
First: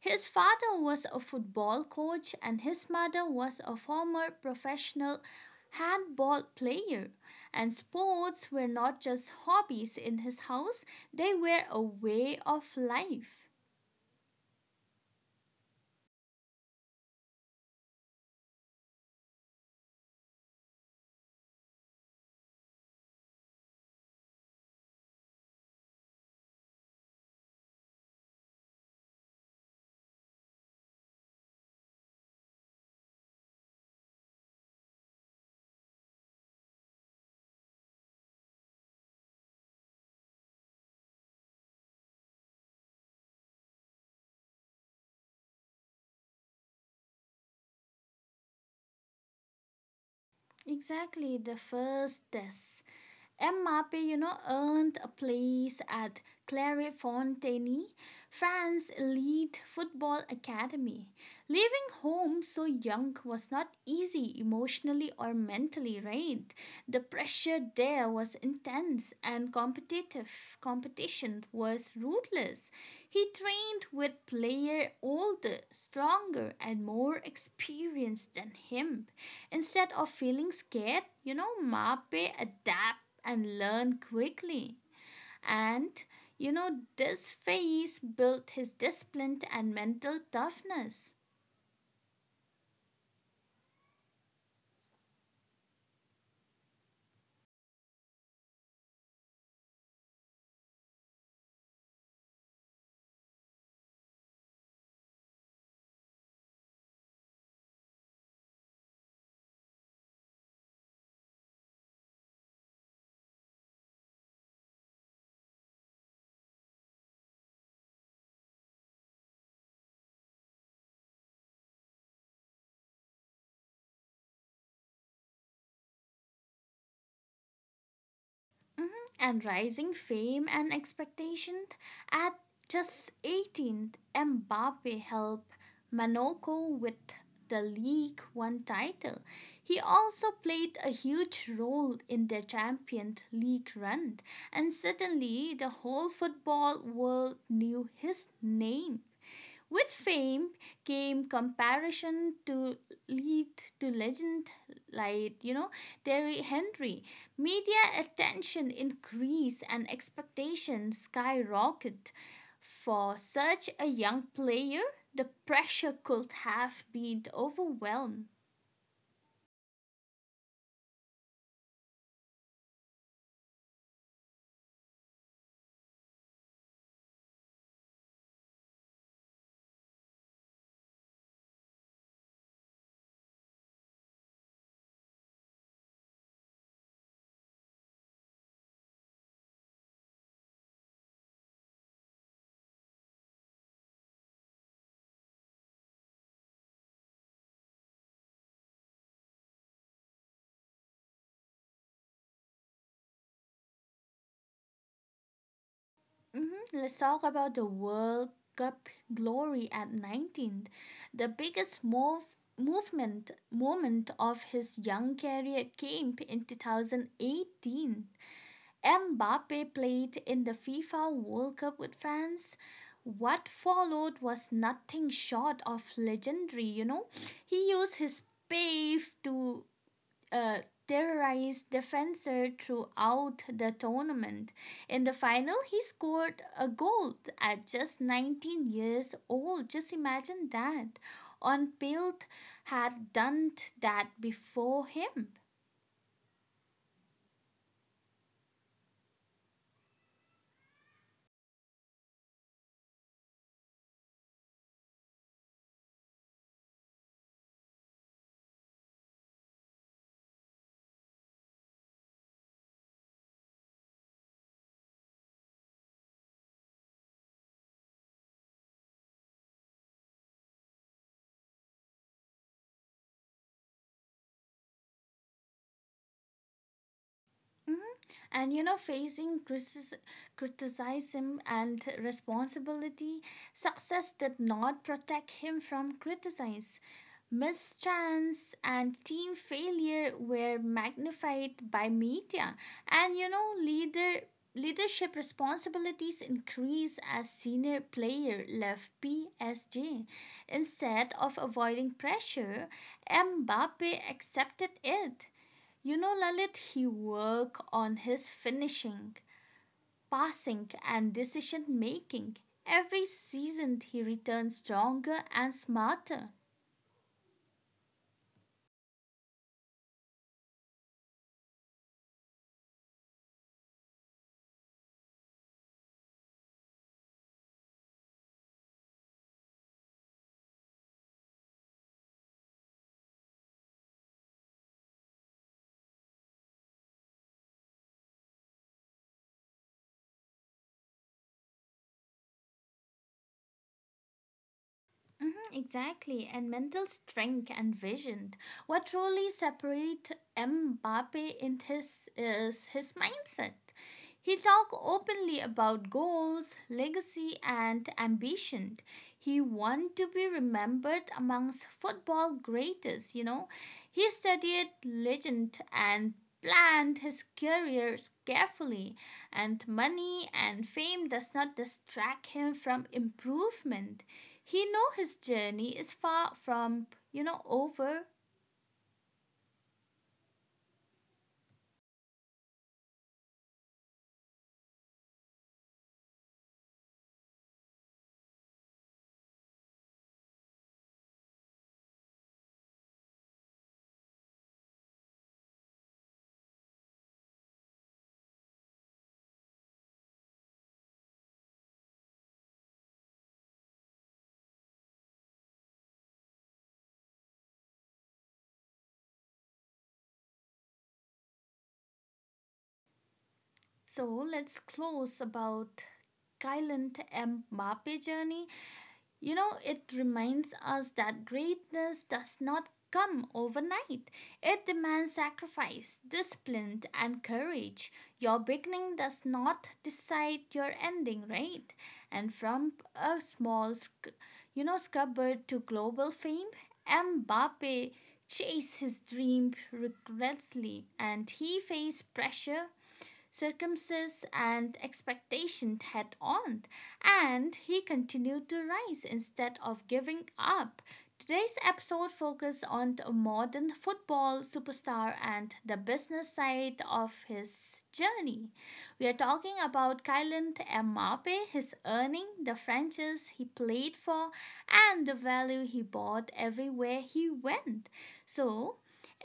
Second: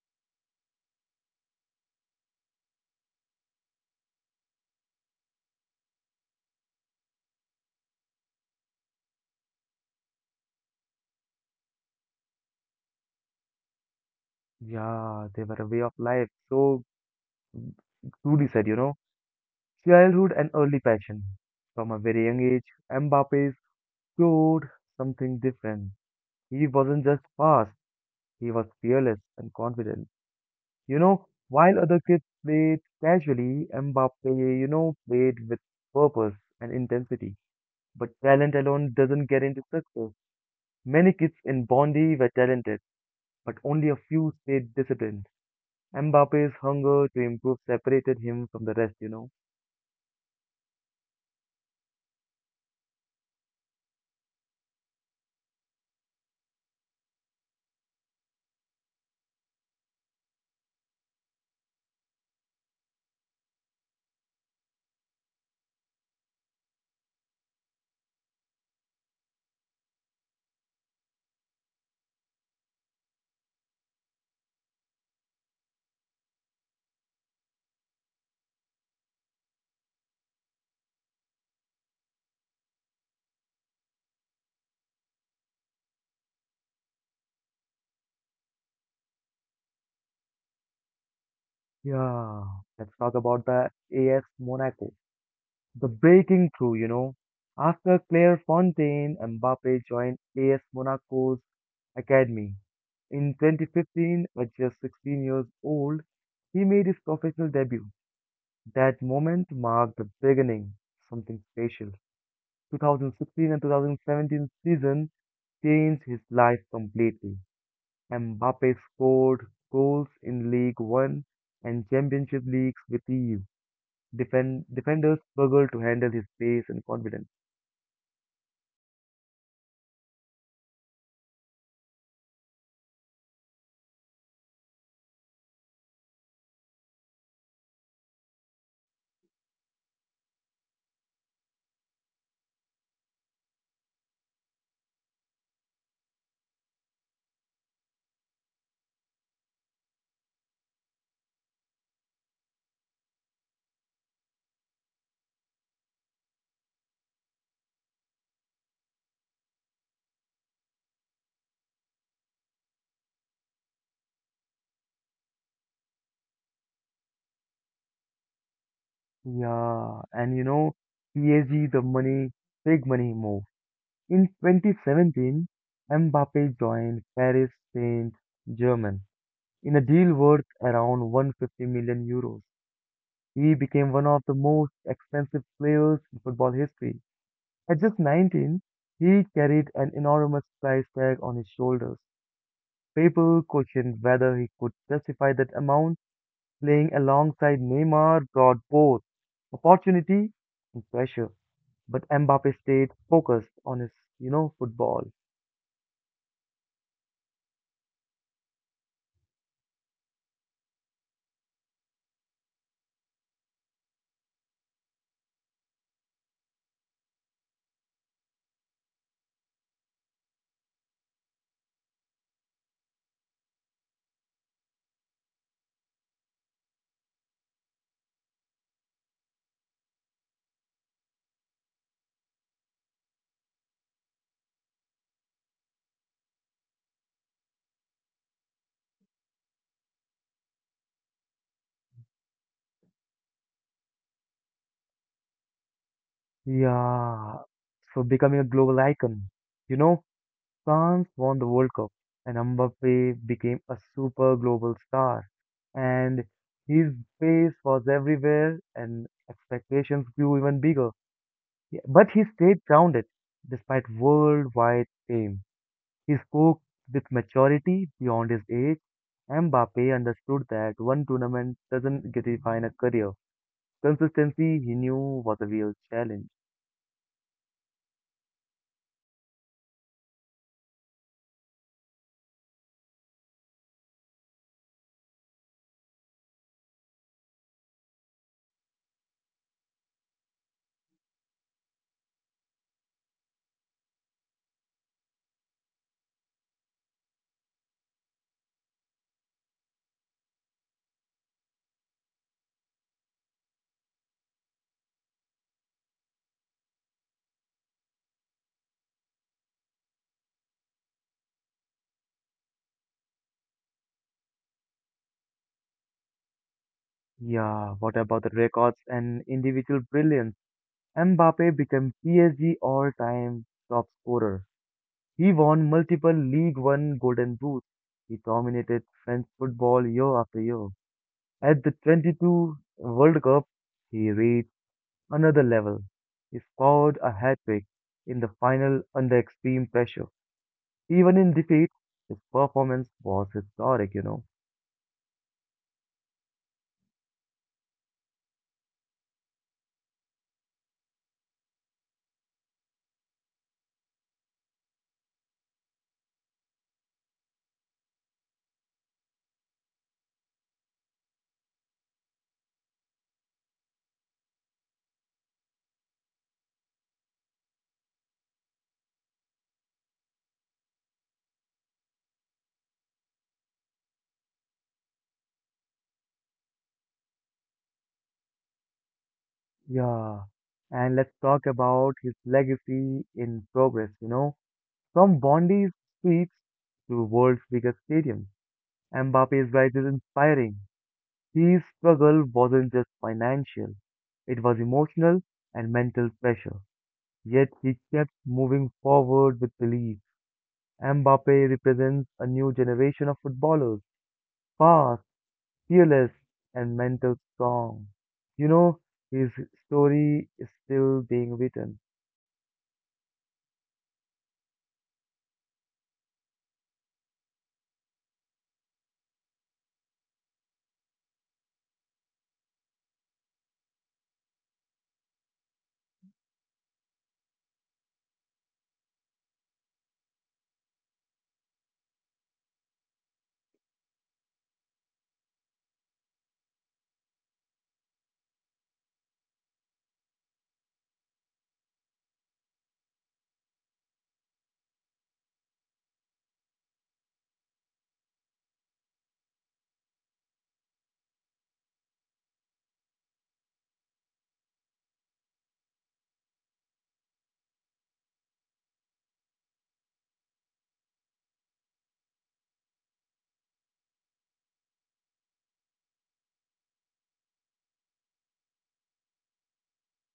Speaker 2: His father was a football coach, and his mother was a former professional handball player. And sports were not just hobbies in his house, they were a way of life.
Speaker 1: Yeah, they were a way of life. So truly said, you know, childhood and early passion. From a very young age, Mbappe explored something different. He wasn't just fast, he was fearless and confident. You know, while other kids played casually, Mbappe, you know, played with purpose and intensity. But talent alone doesn't get into success. Many kids in Bondi were talented, but only a few stayed disciplined. Mbappe's hunger to improve separated him from the rest, you know.
Speaker 2: Exactly, the first test. M R P, you know, earned a place at Clairefontaine, France's elite football academy. Leaving home so young was not easy emotionally or mentally, right? The pressure there was intense and competitive. Competition was ruthless. He trained with players older, stronger, and more experienced than him. Instead of feeling scared, you know, Mape adapt and learn quickly. And you know, this phase built his discipline and mental toughness.
Speaker 1: Yeah, let's talk about the A S Monaco, the breaking through, you know. After Clairefontaine, Mbappe joined A S Monaco's academy. In twenty fifteen, at just sixteen years old, he made his professional debut. That moment marked the beginning of something special. twenty sixteen and twenty seventeen season changed his life completely. Mbappe scored goals in League One and Championship leagues with E U. Defend, defenders struggled to handle his pace and confidence.
Speaker 2: Mhm. And rising fame and expectation at just eighteen, Mbappe helped Monaco with the League One title. He also played a huge role in their Champions League run, and suddenly the whole football world knew his name. With fame came comparison to lead to legend like, you know, Terry Henry. Media attention increased and expectations skyrocket. For such a young player, the pressure could have been overwhelmed.
Speaker 1: Yeah, and you know, P S G, the money, big money move. In twenty seventeen, Mbappe joined Paris Saint-Germain in a deal worth around one hundred fifty million euros. He became one of the most expensive players in football history. At just nineteen, he carried an enormous price tag on his shoulders. People questioned whether he could justify that amount. Playing alongside Neymar brought both opportunity and pressure. But Mbappe stayed focused on his, you know, football.
Speaker 2: Mhm. Let's talk about the World Cup glory at nineteen. The biggest move, movement moment of his young career came in two thousand eighteen. Mbappe played in the FIFA World Cup with France. What followed was nothing short of legendary, you know. He used his pace to uh, terrorized defender throughout the tournament. In the final, he scored a goal at just nineteen years old. Just imagine that. On Pilt had done that before him.
Speaker 1: Yeah, so becoming a global icon. You know, France won the World Cup and Mbappe became a super global star. And his face was everywhere and expectations grew even bigger. Yeah, but he stayed grounded despite worldwide fame. He spoke with maturity beyond his age. Mbappe understood that one tournament doesn't define a career. Consistency, he knew, was a real challenge.
Speaker 2: Mhm. And you know, facing criticis- criticism and responsibility, success did not protect him from criticism. Mischance and team failure were magnified by media, and you know, leader leadership responsibilities increased as senior player left P S G. Instead of avoiding pressure, Mbappe accepted it. You know, Lalit, he worked on his finishing, passing, and decision making. Every season, he returned stronger and smarter.
Speaker 1: Yeah, what about the records and individual brilliance? Mbappe became P S G all-time top scorer. He won multiple League One Golden Boots. He dominated French football year after year. At the twenty-two World Cup, he reached another level. He scored a hat-trick in the final under extreme pressure. Even in defeat, his performance was historic, you know.
Speaker 2: Mm-hmm, exactly, and mental strength and vision. What truly separates Mbappe in his, is his mindset. He talked openly about goals, legacy, and ambition. He want to be remembered amongst football greatest, you know. He studied legend and planned his career carefully, and money and fame does not distract him from improvement. He know his journey is far from you know over.
Speaker 1: Yeah, and let's talk about his legacy in progress, you know, from Bondi's streets to world's biggest stadium. Mbappe's rise is inspiring. His struggle wasn't just financial, it was emotional and mental pressure. Yet he kept moving forward with belief. Mbappe represents a new generation of footballers, fast, fearless, and mental strong. You know, his story is still being written.
Speaker 2: So let's close about Kylant M. Mbappe journey. You know, it reminds us that greatness does not come overnight. It demands sacrifice, discipline, and courage. Your beginning does not decide your ending, right? And from a small, sc- you know, scrubber to global fame, Mbappe chased his dream relentlessly and he faced pressure, circumstances, and expectation head on, and he continued to rise instead of giving up. Today's episode focuses on a modern football superstar and the business side of his journey. We are talking about Kylian Mbappe, his earning, the franchise he played for, and the value he brought everywhere he went. So,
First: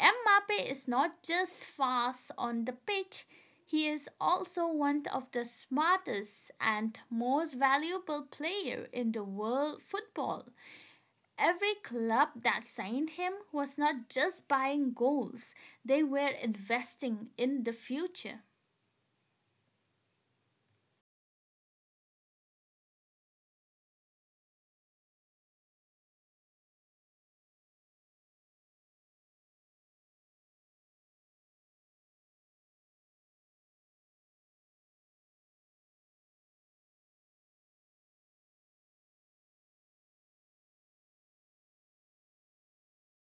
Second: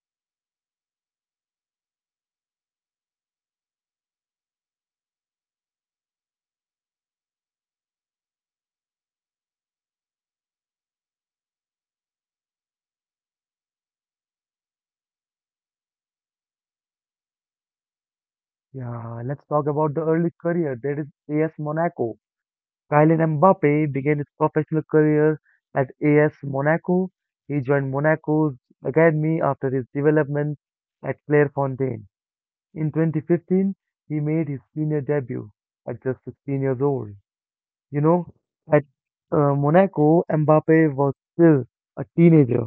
Speaker 2: Mbappe is not just fast on the pitch, he is also one of the smartest and most valuable player in the world football. Every club that signed him was not just buying goals, they were investing in the future.
Speaker 1: Yeah, let's talk about the early career. That is A S Monaco. Kylian Mbappe began his professional career at A S Monaco. He joined Monaco's academy after his development at Clairefontaine. In twenty fifteen, he made his senior debut at just sixteen years old. You know, at uh, Monaco, Mbappe was still a teenager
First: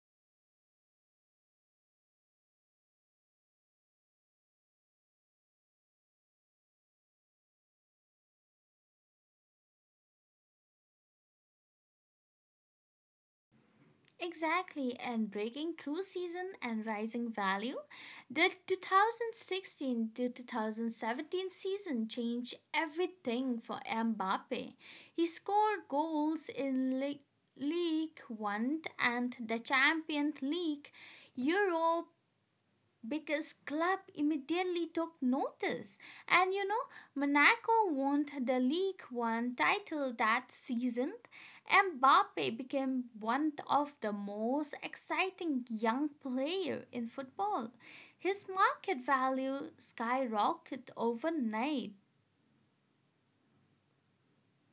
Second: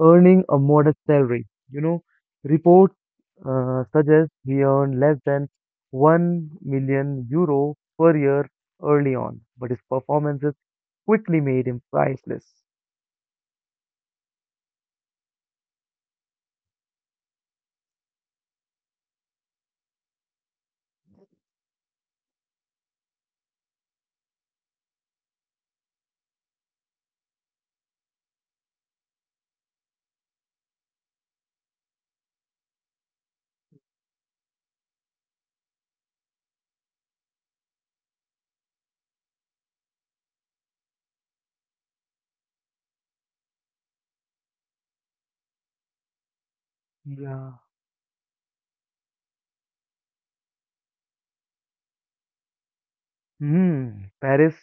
Speaker 1: earning a modest salary. You know, reports uh, suggest he earned less than one million euro per year early on, but his performances quickly made him priceless.
Speaker 2: Exactly, and breaking through season and rising value, the two thousand sixteen to two thousand seventeen season changed everything for Mbappe. He scored goals in Le- League One and the Champions League, Europe because club immediately took notice, and you know, Monaco won the league one title that season. Mbappe became one of the most exciting young player in
Speaker 1: Yeah.
Speaker 2: football. His market value skyrocketed overnight.
Speaker 1: Hmm, Paris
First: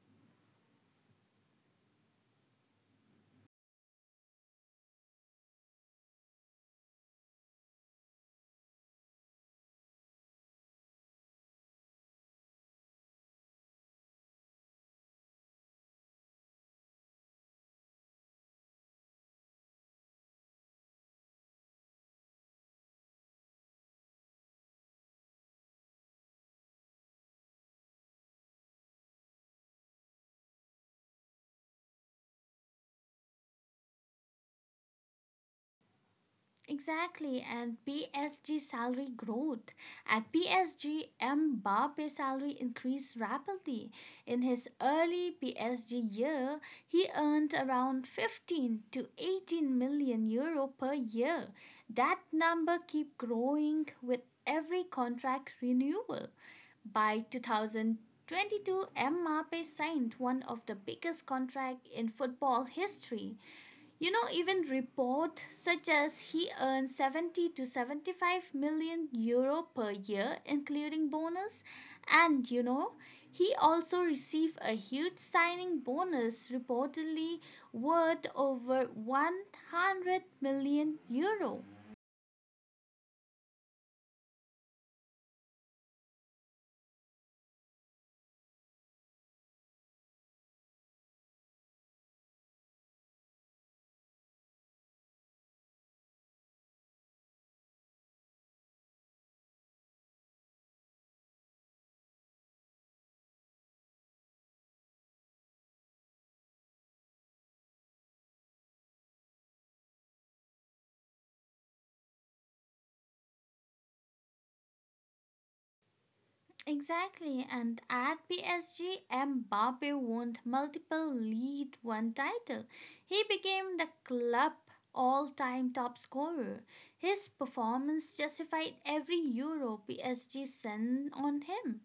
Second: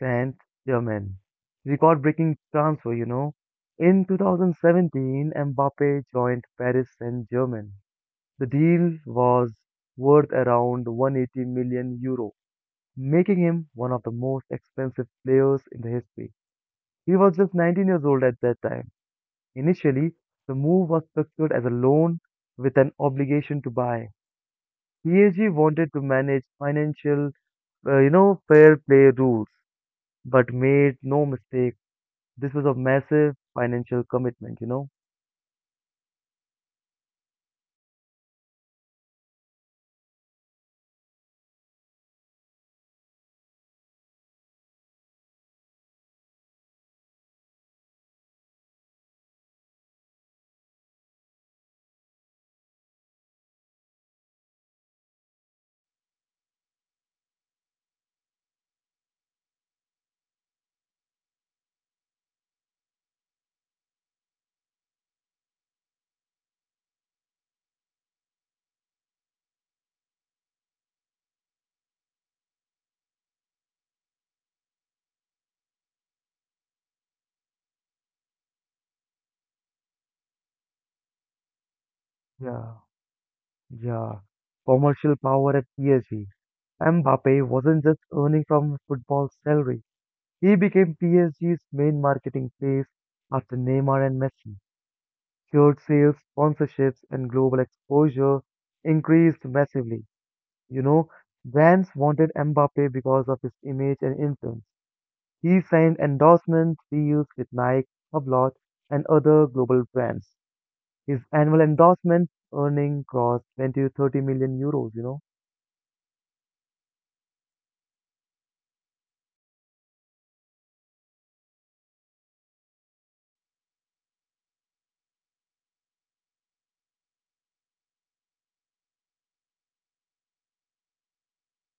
Speaker 1: Saint-Germain. Record-breaking transfer, you know. In two thousand seventeen, Mbappe joined Paris Saint-Germain. The deal was worth around one hundred eighty million euro, making him one of the most expensive players in the history. He was just nineteen years old at that time. Initially, the move was structured as a loan with an obligation to buy. P S G wanted to manage financial, uh, you know, fair play rules, but made no mistake. This was a massive financial commitment, you know.
Speaker 2: Exactly, and P S G salary growth. At P S G, Mbappe salary increased rapidly. In his early P S G year, he earned around fifteen to eighteen million euro per year. That number keep growing with every contract renewal. By twenty twenty-two, Mbappe signed one of the biggest contract in football history. You know, even report such as he earns seventy to seventy-five million euro per year, including bonus. And you know, he also received a huge signing bonus, reportedly worth over one hundred million euro.
Speaker 1: Yeah, yeah. Commercial power at P S G. Mbappe wasn't just earning from football salary. He became P S G's main marketing place after Neymar and Messi. Cured sales, sponsorships, and global exposure increased massively. You know, brands wanted Mbappe because of his image and influence. He signed endorsement deals with Nike, Hublot, and other global brands. His annual endorsement earning crossed twenty to thirty million euros, you know?
Speaker 2: Exactly, and at P S G, Mbappe won multiple League One title. He became the club all-time top scorer. His performance justified every euro P S G sent on him,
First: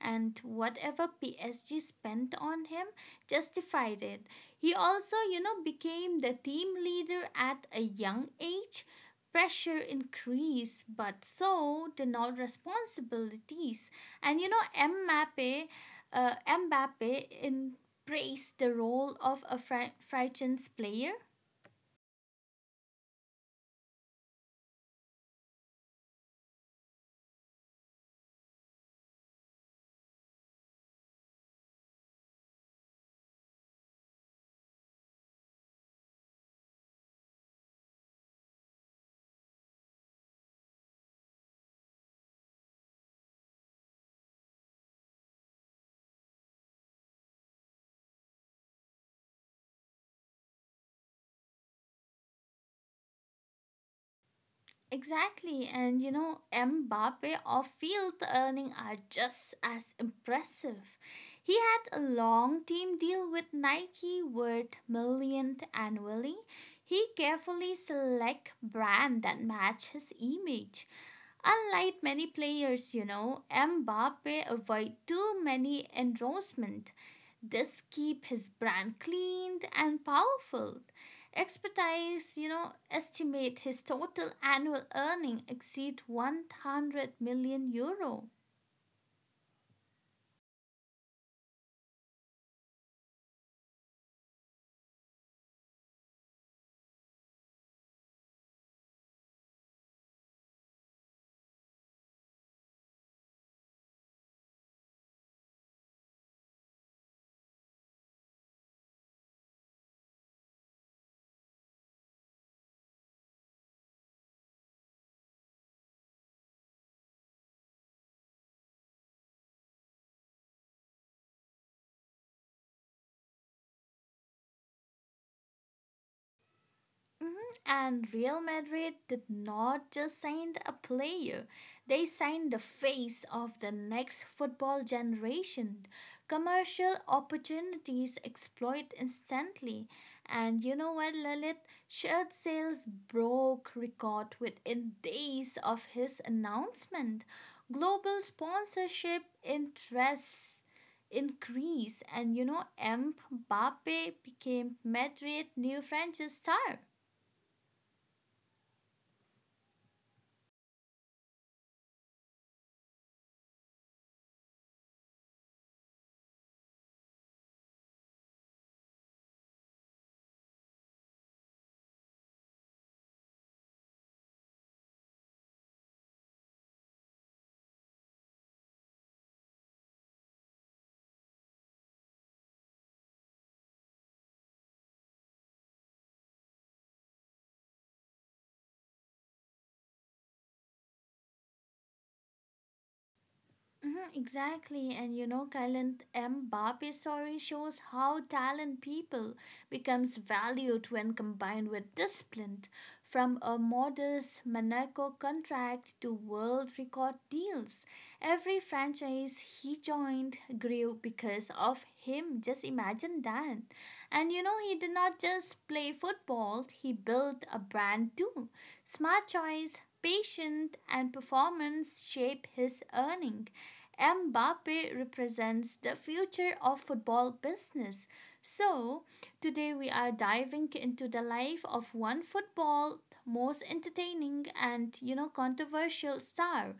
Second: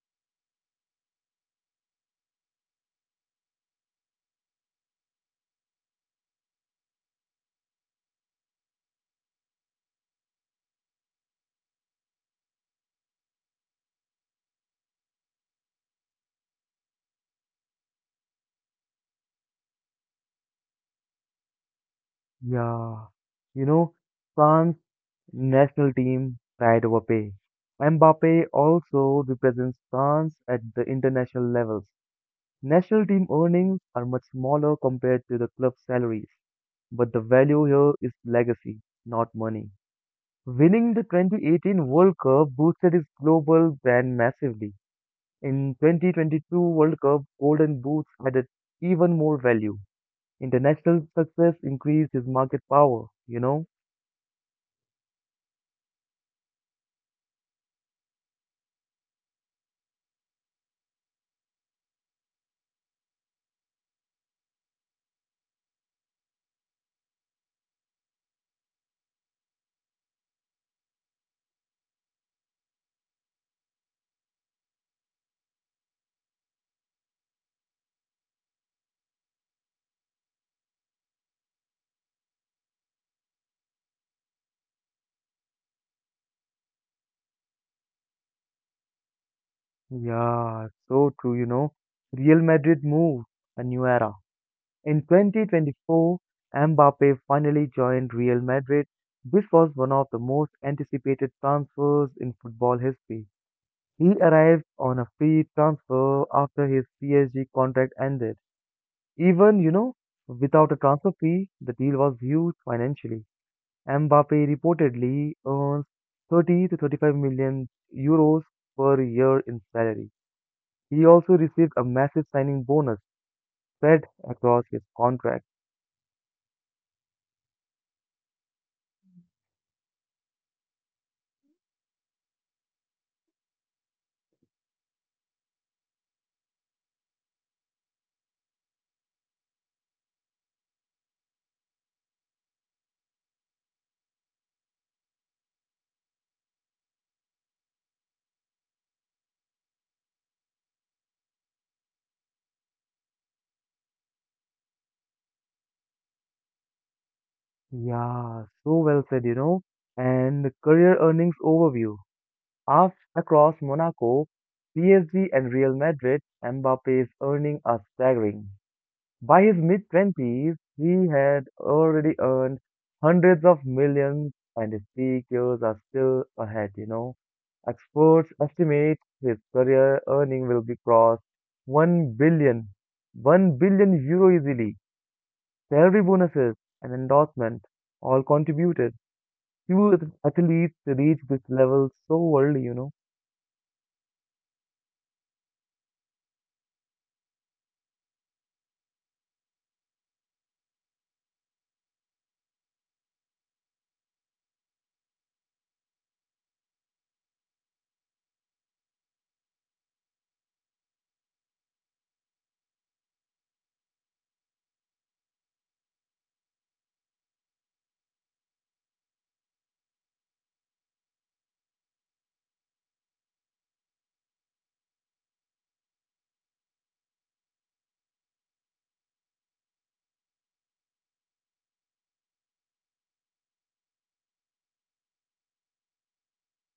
Speaker 2: and whatever P S G spent on him justified it. He also, you know, became the team leader at a young age. Pressure increased, but so did not responsibilities. And you know, Mbappe, uh, Mbappe embraced the role of a French player.
Speaker 1: Yeah. You know, France national team pride over pay. Mbappe also represents France at the international levels. National team earnings are much smaller compared to the club salaries, but the value here is legacy, not money. Winning the twenty eighteen World Cup boosted his global brand massively. In twenty twenty-two World Cup, Golden Boots added even more value. International success increased his market power, you know.
Speaker 2: Exactly, and you know, Mbappe or field earning are just as impressive. He had a long team deal with Nike worth millions annually. He carefully select brand that match his image. Unlike many players, you know, Mbappe avoid too many endorsement. This keep his brand clean and powerful. Expertise, you know, estimate his total annual earning exceed one hundred million euro.
Speaker 1: Yeah, so true, you know. Real Madrid moved a new era. In twenty twenty-four, Mbappe finally joined Real Madrid, which was one of the most anticipated transfers in football history. He arrived on a free transfer after his P S G contract ended. Even, you know, without a transfer fee, the deal was huge financially. Mbappe reportedly earns thirty to thirty-five million euros per year in salary. He also received a massive signing bonus spread across his contract.
Speaker 2: Mhm. And Real Madrid did not just sign a player, they signed the face of the next football generation. Commercial opportunities exploit instantly. And you know what, Lilith? Shirt sales broke record within days of his announcement. Global sponsorship interests increased, and you know, Mbappe became Madrid new French star.
Speaker 1: Yeah, so well said, you know. And career earnings overview. Af across Monaco, P S G and Real Madrid, Mbappe is earning a staggering. By his mid-twenties, he had already earned hundreds of millions, and his peak years are still ahead, you know. Experts estimate his career earning will be crossed one billion, one billion euro easily. Salary bonuses and endorsement all contributed. Few athletes reach this level so early, you know.
Speaker 2: Mhm, exactly, and you know, Kylian Mbappe's story shows how talent people becomes valued when combined with discipline. From a modest Monaco contract to world record deals, every franchise he joined grew because of him. Just imagine that. And you know, he did not just play football; he built a brand too. Smart choice, patience, and performance shape his earning. Mbappe represents the future of football business. So, today we are diving into the life of one football most entertaining and you know controversial star.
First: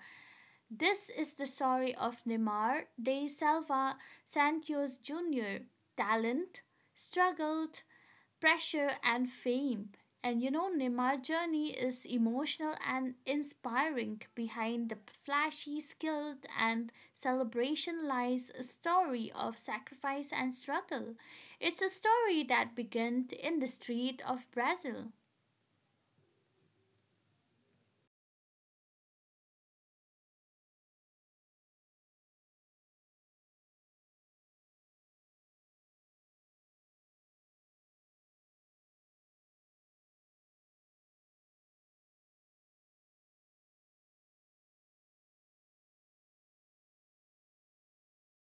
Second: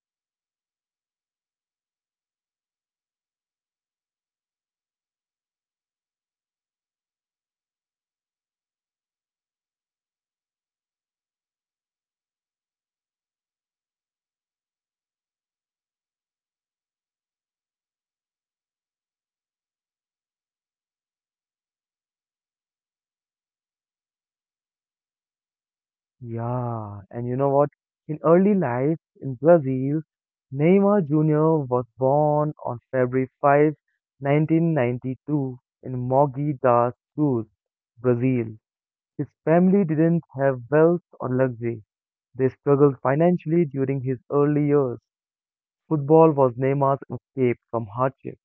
Speaker 2: This is the story of Neymar de Silva Santos Junior Talent, struggled, pressure, and fame. And you know, Nimar's journey is emotional and inspiring. Behind the flashy skill and celebration lies a story of sacrifice and struggle. It's a story that began in the street of Brazil.
Speaker 1: Yeah, and you know what? In early life in Brazil, Neymar Junior was born on February fifth, nineteen ninety-two, in Mogi das Cruz, Brazil. His family didn't have wealth or luxury. They struggled financially during his early years. Football was Neymar's escape from hardship.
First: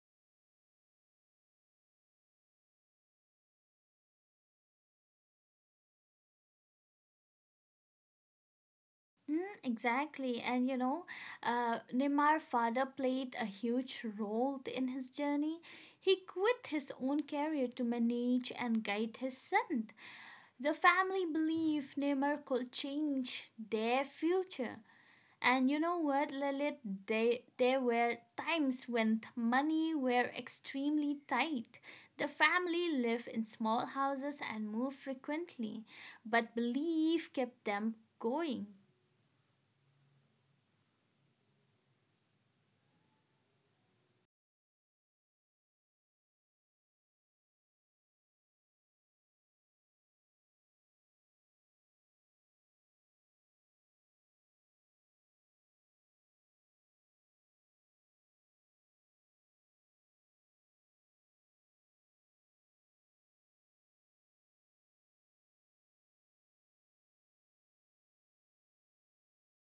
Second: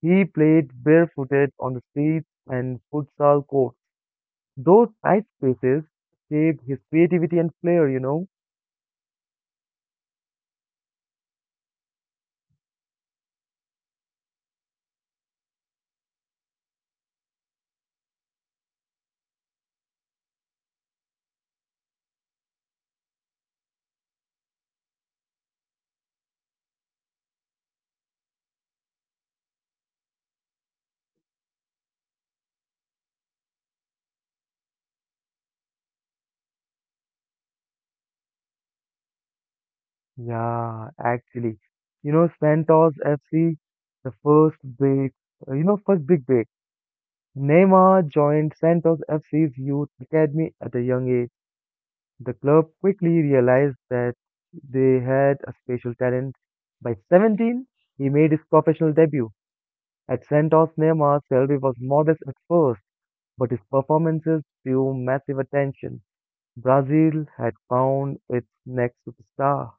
Speaker 1: He played barefooted on the streets and futsal courts. Those tight spaces shaped his creativity and flair, you know.
Speaker 2: Mm, exactly. And you know, uh, Neymar's father played a huge role in his journey. He quit his own career to manage and guide his son. The family belief never could change their future. And you know what, Lilith? They, there were times when th- money were extremely tight. The family lived in small houses and moved frequently, but belief kept them going.
Speaker 1: Yeah, actually, you know, Santos F C, the first big, uh, you know, first big break. Neymar joined Santos F C's youth academy at a young age. The club quickly realized that they had a special talent. By seventeen, he made his professional debut. At Santos, Neymar's salary was modest at first, but his performances drew massive attention. Brazil had found its next superstar.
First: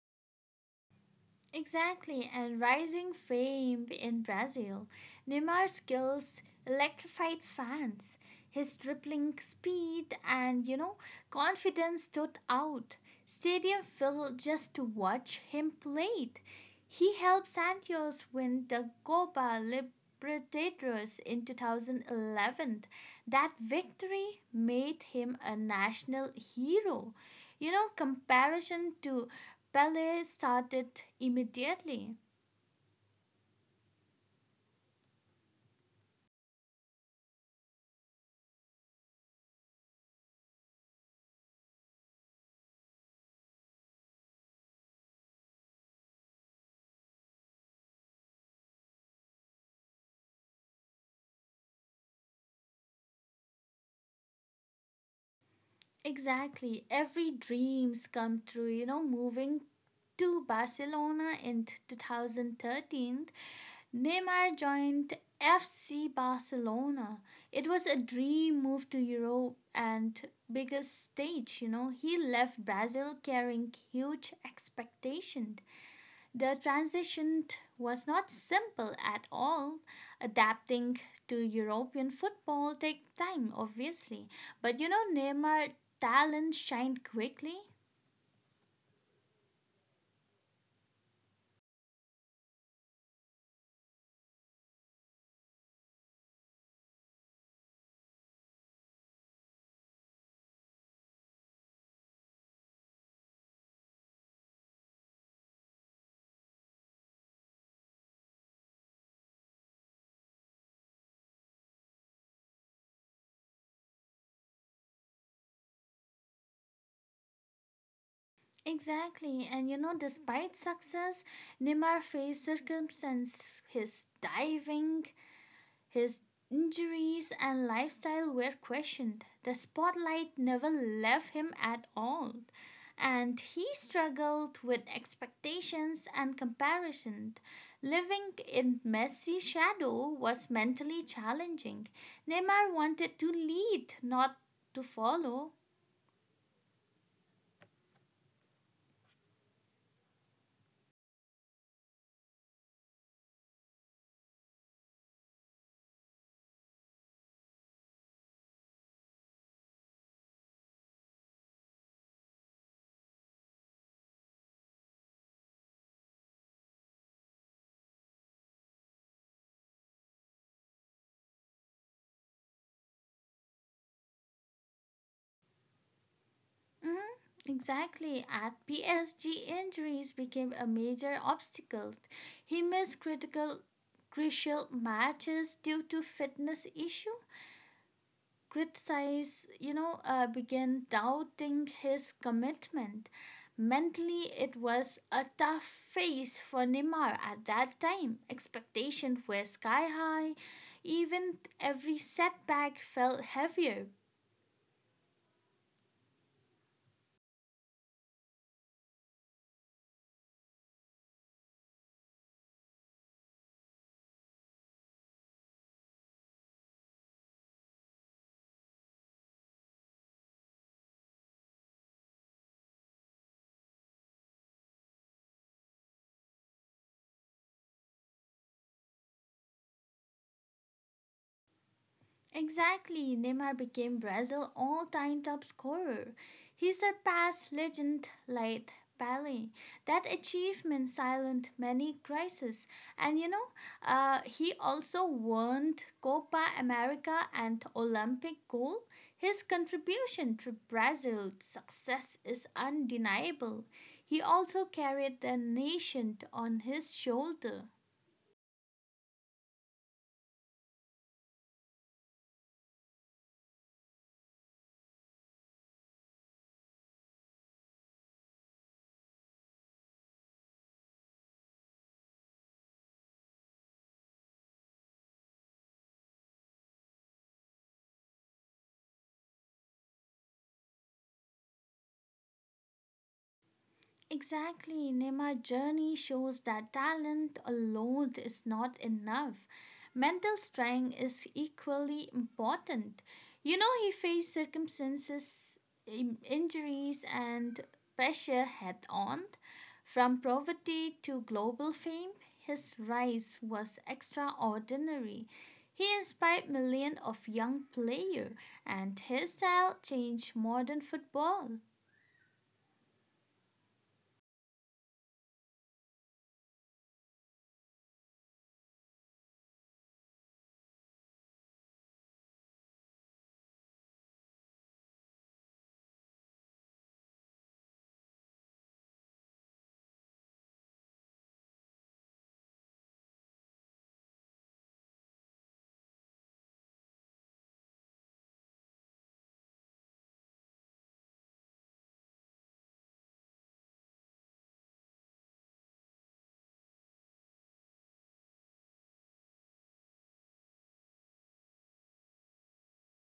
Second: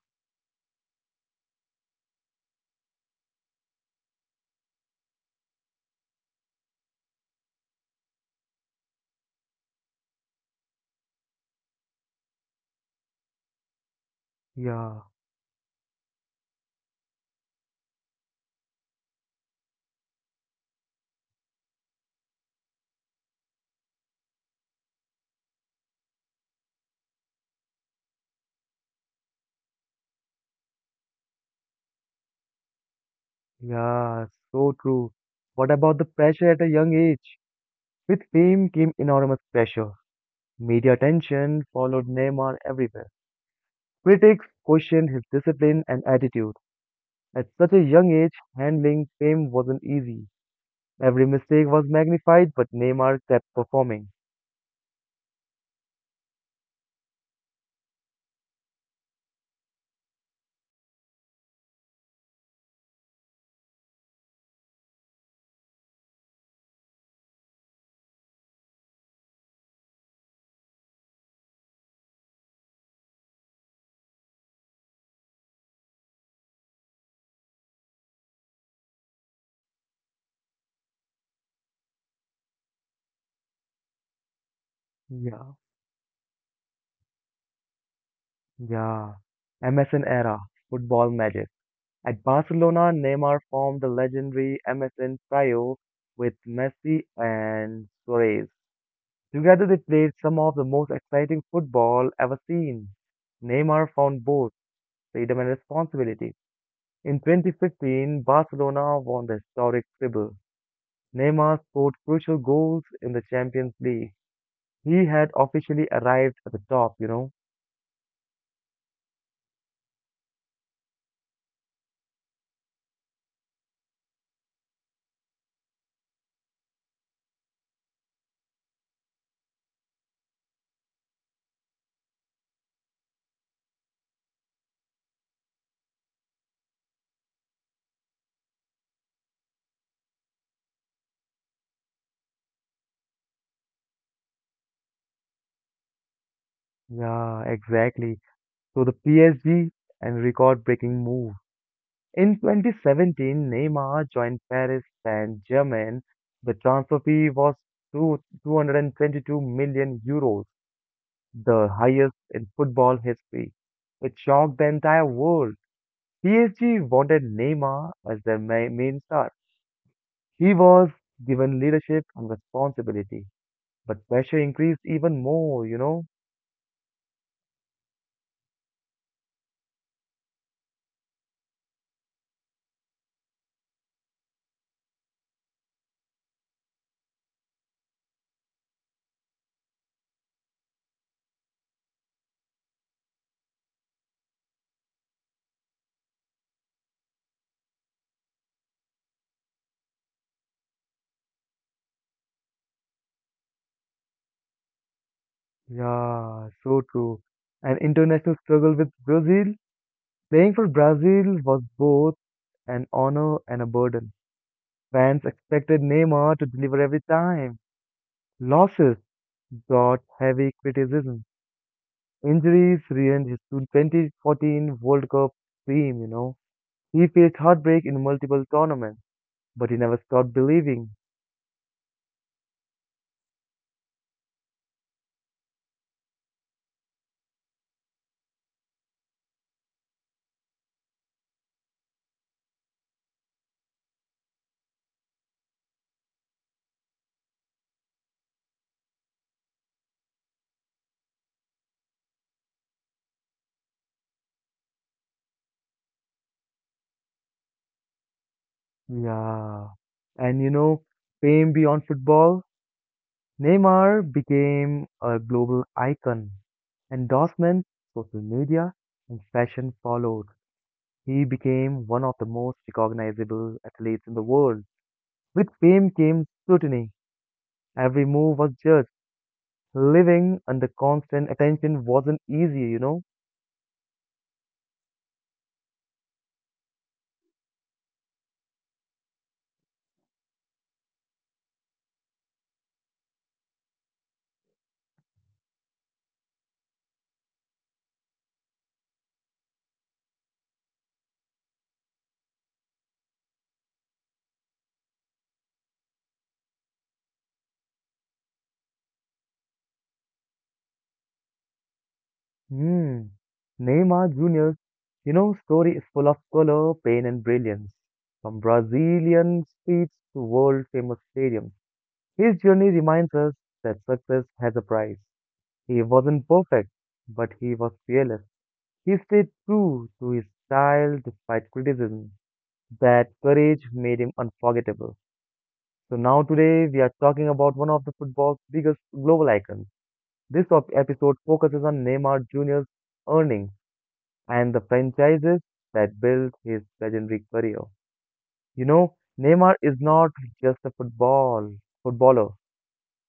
Speaker 2: Exactly, and rising fame in Brazil. Neymar's skills electrified fans. His dribbling speed and, you know, confidence stood out. Stadium filled just to
Speaker 1: Yeah.
Speaker 2: watch him play. He helped Santos win the Copa Libertadores in two thousand eleven. That victory made him a national hero. You know, comparison to Ballet started immediately.
Speaker 1: Yeah, so true. What about the pressure at a young age? With fame came enormous pressure. Media attention followed Neymar everywhere. Critics questioned his discipline and attitude. At such a young age, handling fame wasn't easy. Every mistake was magnified, but Neymar kept performing.
Speaker 2: Exactly. Every dreams come true, you know, moving to Barcelona in two thousand thirteen, Neymar joined F C Barcelona. It was a dream move to Europe and biggest stage, you know. He left Brazil carrying huge expectation. The transition was not simple at all. Adapting to European football take time, obviously. But you know,
Speaker 1: Yeah,
Speaker 2: Neymar talent shined quickly.
Speaker 1: yeah. M S N era, football magic. At Barcelona, Neymar formed the legendary M S N trio with Messi and Suarez. Together they played some of the most exciting football ever seen. Neymar found both freedom and responsibility. In twenty fifteen, Barcelona won the historic treble. Neymar scored crucial goals in the Champions League. He had officially arrived at the top, you know.
Speaker 2: Exactly, and you know, despite success, Neymar faced circumstances. His diving His injuries and lifestyle were questioned. The spotlight never left him at all, and he struggled with expectations and comparison. Living in Messi's shadow was mentally challenging. Neymar wanted to lead, not to follow.
Speaker 1: Yeah, exactly. So the P S G and record-breaking move. In twenty seventeen, Neymar joined Paris Saint-Germain. The transfer fee was two 222 million euros, the highest in football history. It shocked the entire world. P S G wanted Neymar as their ma- main star. He was given leadership and responsibility, but pressure increased even more, you know?
Speaker 2: Mhm. Exactly. At P S G, injuries became a major obstacle. He missed critical, crucial matches due to fitness issue. Criticize, you know, uh, began doubting his commitment. Mentally, it was a tough phase for Neymar at that time. Expectations were sky high. Even every setback felt heavier.
Speaker 1: Yeah, so true. An international struggle with Brazil. Playing for Brazil was both an honor and a burden. Fans expected Neymar to deliver every time. Losses brought heavy criticism. Injuries ruined his two thousand fourteen World Cup dream, you know. He faced heartbreak in multiple tournaments, but he never stopped believing.
Speaker 2: Exactly, Neymar became Brazil's all-time top scorer. He surpassed legend like Pelé. That achievement silenced many crises, and you know, uh, he also won Copa America and Olympic gold. His contribution to Brazil's success is undeniable. He also carried the nation on his shoulder.
Speaker 1: Yeah. And you know, fame beyond football, Neymar became a global icon. Endorsements, social media, and fashion followed. He became one of the most recognizable athletes in the world. With fame came scrutiny. Every move was judged. Living under constant attention wasn't easy, you know.
Speaker 2: Exactly, Nema's journey shows that talent alone is not enough. Mental strength is equally important. You know, he faced circumstances, in- injuries, and pressure head on. From poverty to global fame, his rise was extraordinary. He inspired millions of young players, and his style changed modern football.
Speaker 1: Hmm. Neymar Junior, you know, story is full of color, pain, and brilliance. From Brazilian streets to world-famous stadiums, his journey reminds us that success has a price. He wasn't perfect, but he was fearless. He stayed true to his style despite criticism. That courage made him unforgettable. So now today we are talking about one of the football's biggest global icons. This op- episode focuses on Neymar Junior's earnings, and the franchises that built his legendary career. You know, Neymar is not just a football footballer.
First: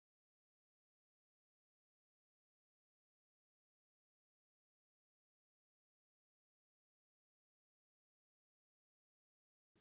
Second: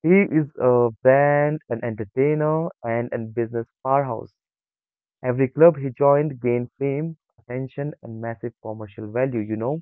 Speaker 1: He is a brand, an entertainer, and a business powerhouse. Every club he joined gained fame, attention, and massive commercial value, you know?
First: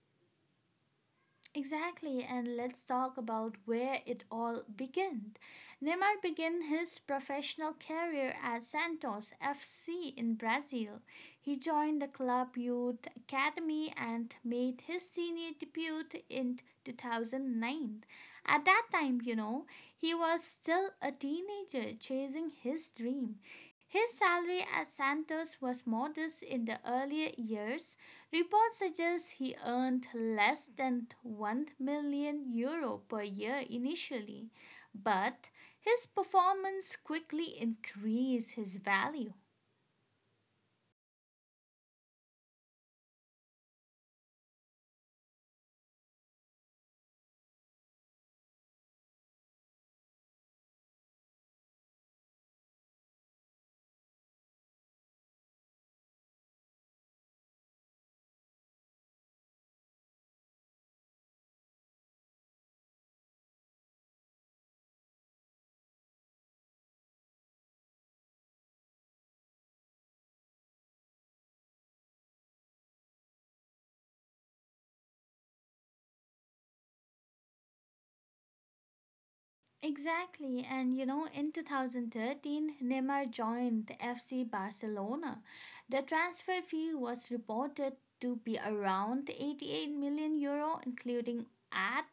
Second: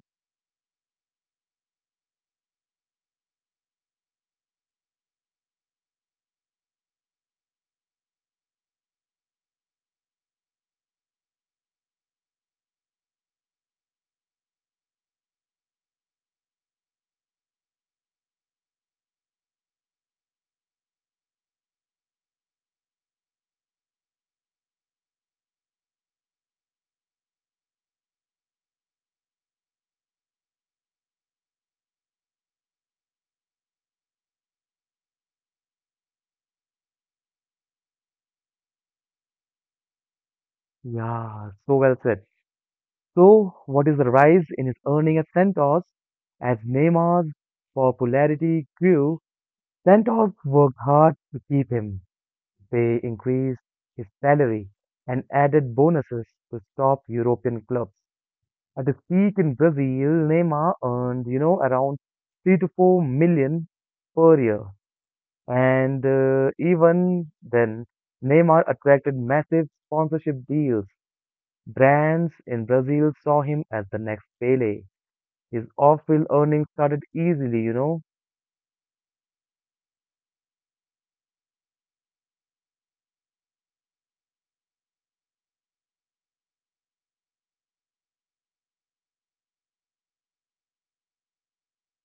Speaker 2: Exactly, and let's talk about where it all began. Neymar began his professional career at Santos F C in Brazil. He joined the club youth academy and made his senior debut in two thousand nine. At that time, you know, he was still a teenager chasing his dream. His salary at Santos was modest in the earlier years. Reports suggest he earned less than one million euro per year initially, but his performance quickly increased his value.
Speaker 1: Yeah, so well said. So, what is the rise in his earning at Santos? As Neymar's popularity grew, Santos worked hard to keep him. They increased his salary and added bonuses to top European clubs. At his peak in Brazil, Neymar earned, you know, around three to four million per year. And uh, even then, Neymar attracted massive sponsorship deals. Brands in Brazil saw him as the next Pele. His off-field earnings started easily, you know.
Speaker 2: Exactly, and you know, in two thousand thirteen, Neymar joined F C Barcelona. The transfer fee was reported to be around eighty-eight million euro, including ad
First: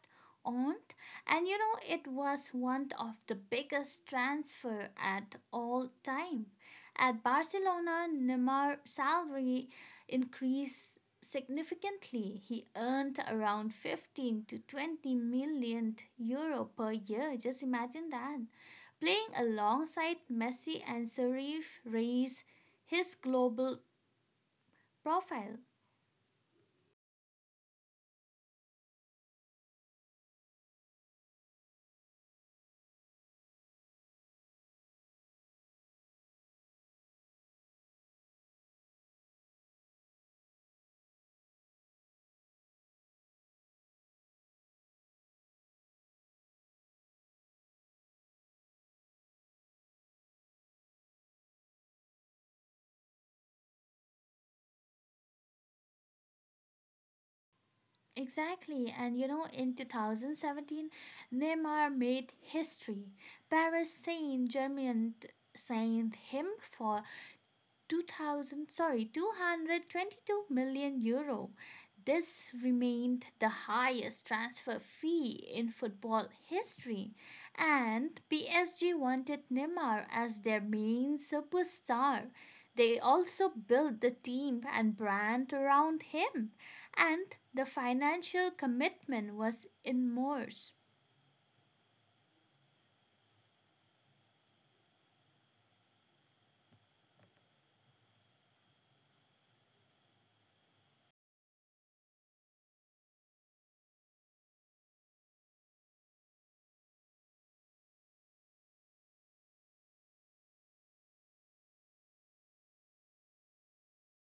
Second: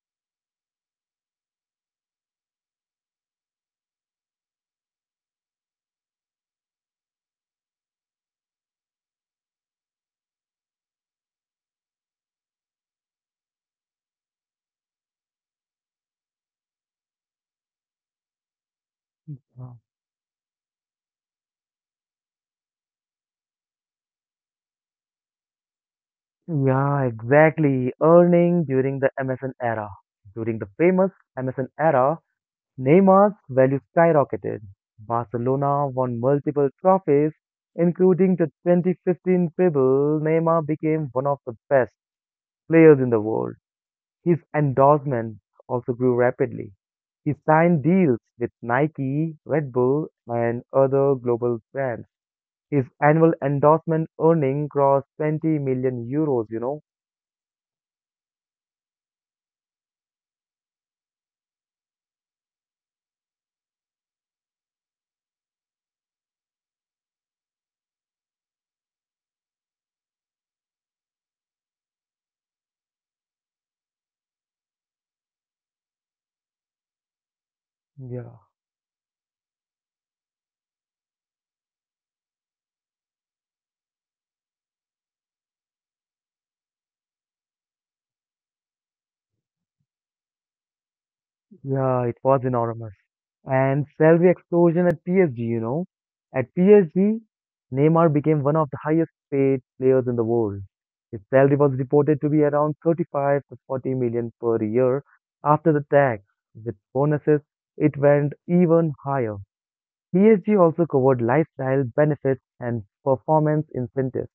Speaker 2: aunt, and you know it was one of the biggest transfer at all time. At Barcelona, Neymar's salary increased significantly. He earned around fifteen to twenty million euro per year. Just imagine that, playing alongside Messi and Serif raised his global profile.
Speaker 1: Yeah, exactly. Earning during the M S N era. During the famous M S N era, Neymar's value skyrocketed. Barcelona won multiple trophies, including the twenty fifteen Pebble. Neymar became one of the best players in the world. His endorsements also grew rapidly. He signed deals with Nike, Red Bull, and other global brands. His annual endorsement earning crossed twenty million euros, you know?
Speaker 2: Exactly, and you know, in two thousand seventeen, Neymar made history. Paris Saint Germain signed him for two thousand sorry two hundred twenty-two million euro. This remained the highest transfer fee in football history, and
Speaker 1: Yeah.
Speaker 2: P S G wanted Neymar as their main superstar. They also built the team and brand around him, and the financial commitment was immense.
Speaker 1: Yeah, it was enormous. And salary explosion at P S G, you know. At P S G, Neymar became one of the highest paid players in the world. His salary was reported to be around thirty-five to forty million per year after the tax. With bonuses, it went even higher. P S G also covered lifestyle benefits and performance incentives.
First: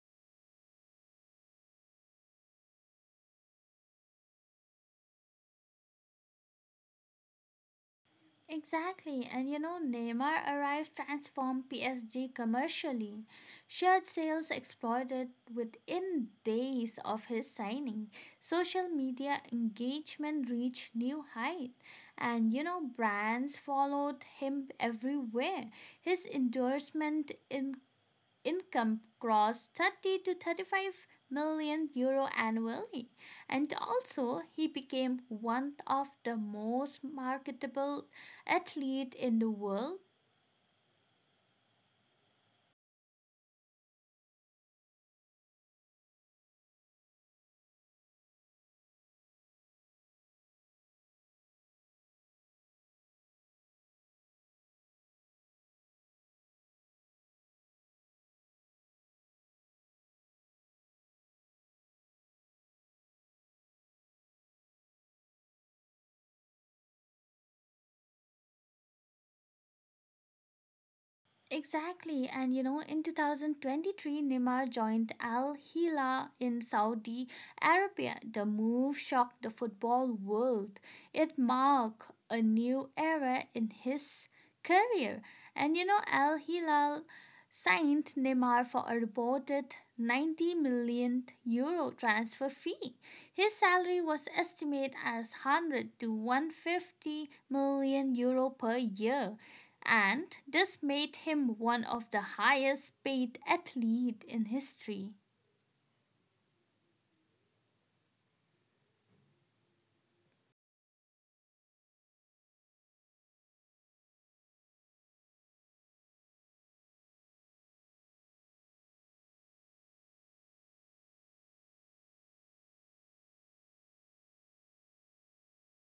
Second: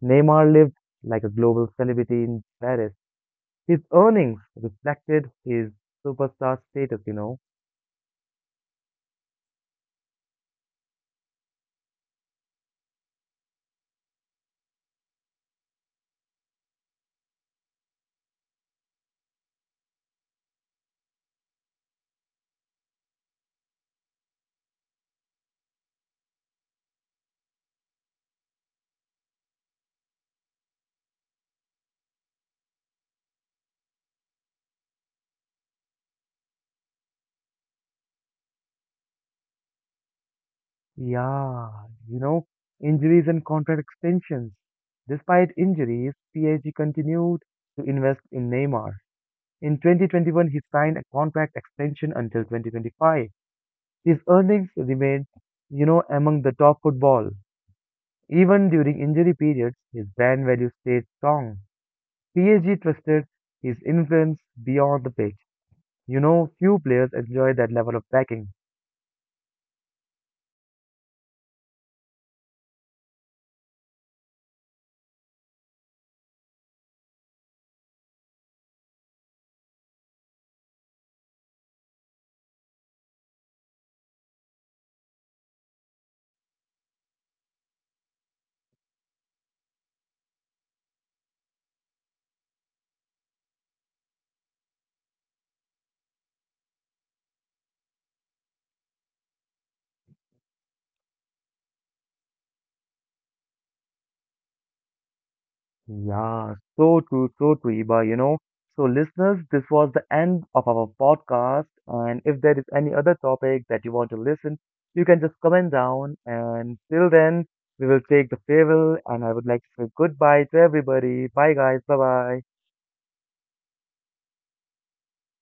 Speaker 1: Neymar lived like a global celebrity in Paris. His earnings reflected his superstar status, you know.
Speaker 2: Exactly, and you know, Neymar arrived transformed P S G commercially. Shirt sales exploded within days of his signing. Social media engagement reached new height, and you know, brands followed him everywhere. His endorsement in income crossed thirty to thirty-five million euro annually, and also he became one of the most marketable athlete in the world.
Speaker 1: Yeah, you know, injuries and contract extensions. Despite injuries, P S G continued to invest in Neymar. In twenty twenty-one, he signed a contract extension until twenty twenty-five. His earnings remained, you know, among the top football. Even during injury periods, his brand value stayed strong. P S G trusted his influence beyond the pitch. You know, few players enjoy that level of backing.
Speaker 2: Exactly, and you know, in twenty twenty-three, Neymar joined Al Hilal in Saudi Arabia. The move shocked the football world. It marked a new era in his career. And you know, Al Hilal signed Neymar for a reported ninety million euro transfer fee. His salary was estimated as one hundred to one hundred fifty million euro per year, and this made him one of the highest paid athletes in history.
Speaker 1: Yeah, so true, so true, Iba, you know. So listeners, this was the end of our podcast. And if there is any other topic that you want to listen, you can just comment down. And till then, we will take the farewell and I would like to say goodbye to everybody. Bye guys, bye bye.